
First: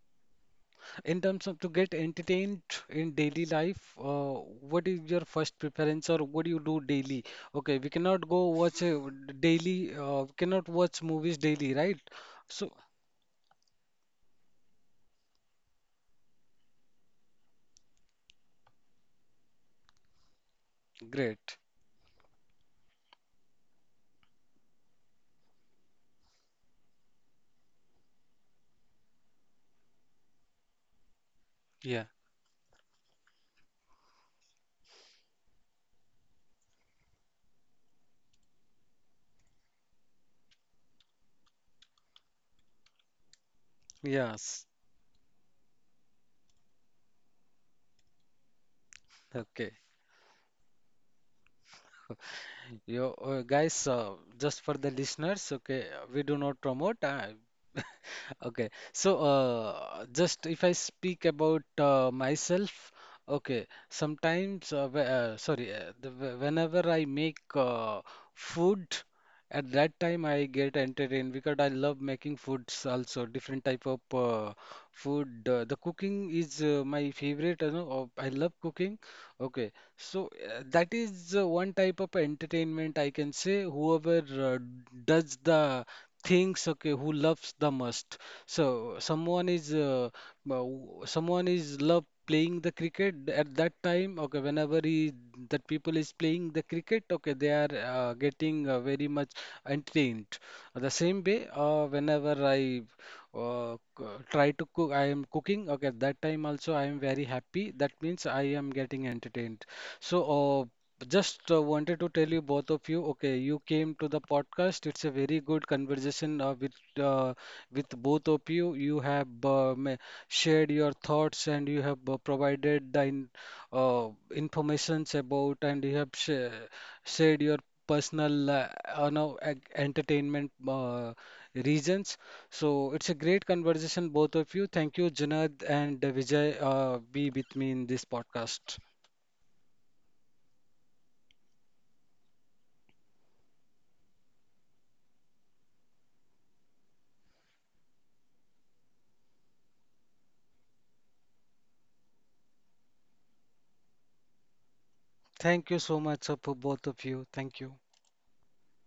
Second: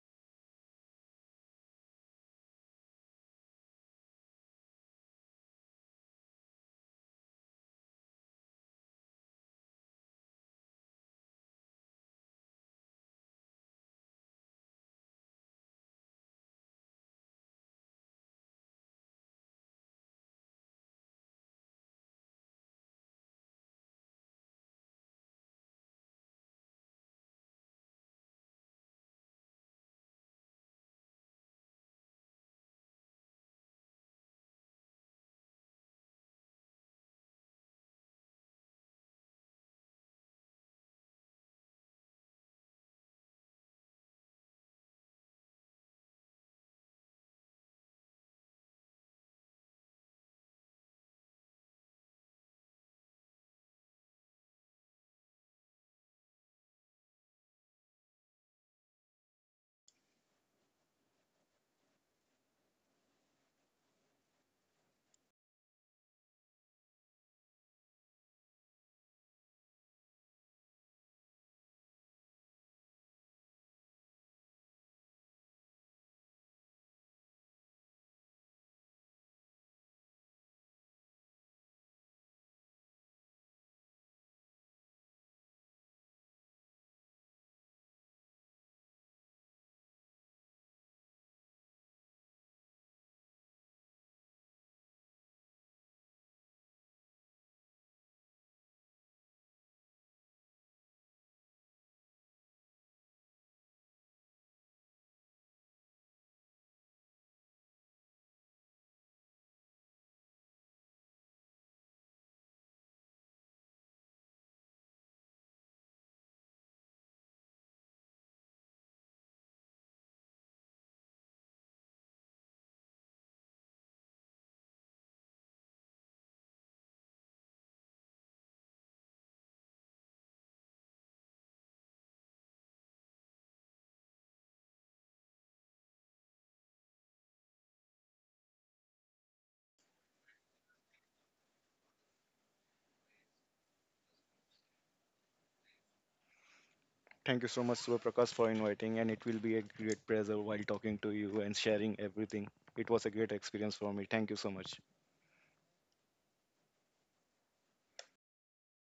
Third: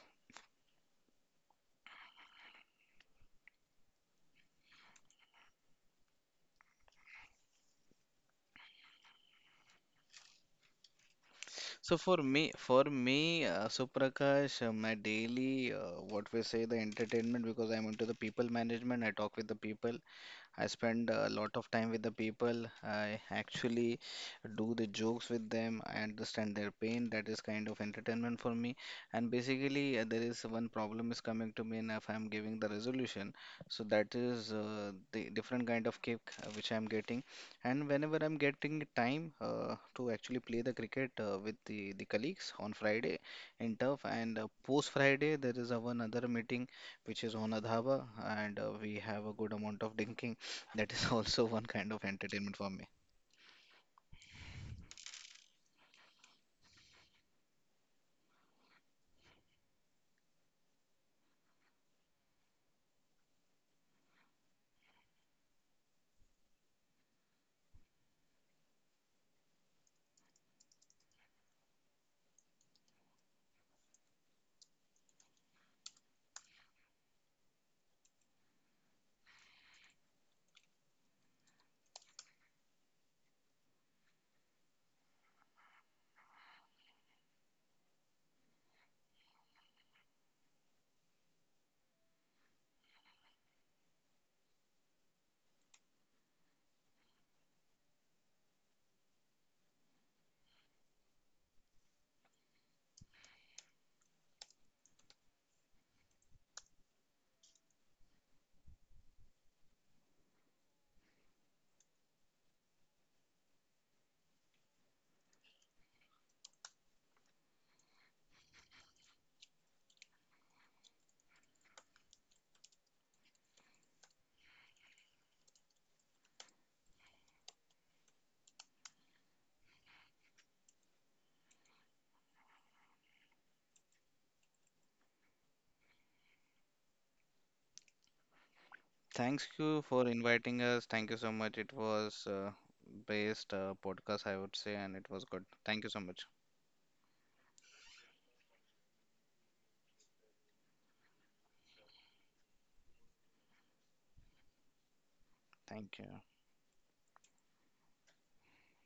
Speaker 1: In terms of to get entertained in daily life, uh, what is your first preference, or what do you do daily? Okay, we cannot go watch a daily, uh, we cannot watch movies daily, right?
Speaker 3: so for me,
Speaker 1: So.
Speaker 3: for me, uh, Suprakash, uh, my daily, uh, what we say, the entertainment, because I'm into the people management, I talk with the people, I spend a lot
Speaker 1: Great.
Speaker 3: of time with the people. I actually do the jokes with them. I understand their pain. That is kind of entertainment for me. And basically, uh, there is one problem is coming to me, and
Speaker 1: Yeah.
Speaker 3: if I'm giving the resolution, so that is uh, the different kind of kick uh, which I'm getting. And whenever I'm getting time uh, to actually play the cricket uh, with the the colleagues on Friday in turf, and uh,
Speaker 1: Yes.
Speaker 3: post Friday there is a one other meeting which is on a dhaba and uh, we have a good
Speaker 1: Okay.
Speaker 3: amount of drinking that is [LAUGHS] also one kind of entertainment for me.
Speaker 1: You uh, guys, uh, just for the listeners, okay, we do not promote. Uh, Okay, so uh, just if I speak about uh, myself, okay, sometimes, uh, wh- uh, sorry, uh, the, wh- whenever I make uh, food, at that time I get entertained, because I love making foods also, different type of uh, food. Uh, the cooking is uh, my favorite, you know, of- I love cooking. Okay, so uh, that is uh, one type of entertainment, I can say, whoever uh, does the things, okay, who loves the most. So someone is uh, uh, someone is love playing the cricket at that time, okay, whenever he, that people is playing the cricket, okay, they are uh, getting uh, very much entertained. Uh, The same way, uh, whenever I uh, c- try to cook, I am cooking, okay, that time also I am very happy, that means I am getting entertained. So, uh, just uh, wanted to tell you both of you, okay, you came to the podcast. It's a very good conversation uh, with uh, with both of you. You have uh, ma- shared your thoughts, and you have uh, provided the in, uh, informations about, and you have sh shared your personal uh, uh, no, ec- entertainment uh, reasons. So it's a great conversation, both of you. Thank you, Junaid and Vijay, uh, be with me in this podcast.
Speaker 3: Thanks you for inviting us. Thank you so much. It was uh, best uh, podcast, I would say, and it was good. Thank you so much.
Speaker 2: Thank you so much, Prakash, for inviting, and it will be a great pleasure while talking to you and sharing everything. It was a great experience for me. Thank you so much.
Speaker 1: Thank you
Speaker 3: Thank
Speaker 1: so
Speaker 3: you.
Speaker 1: much uh, for both of you. Thank you.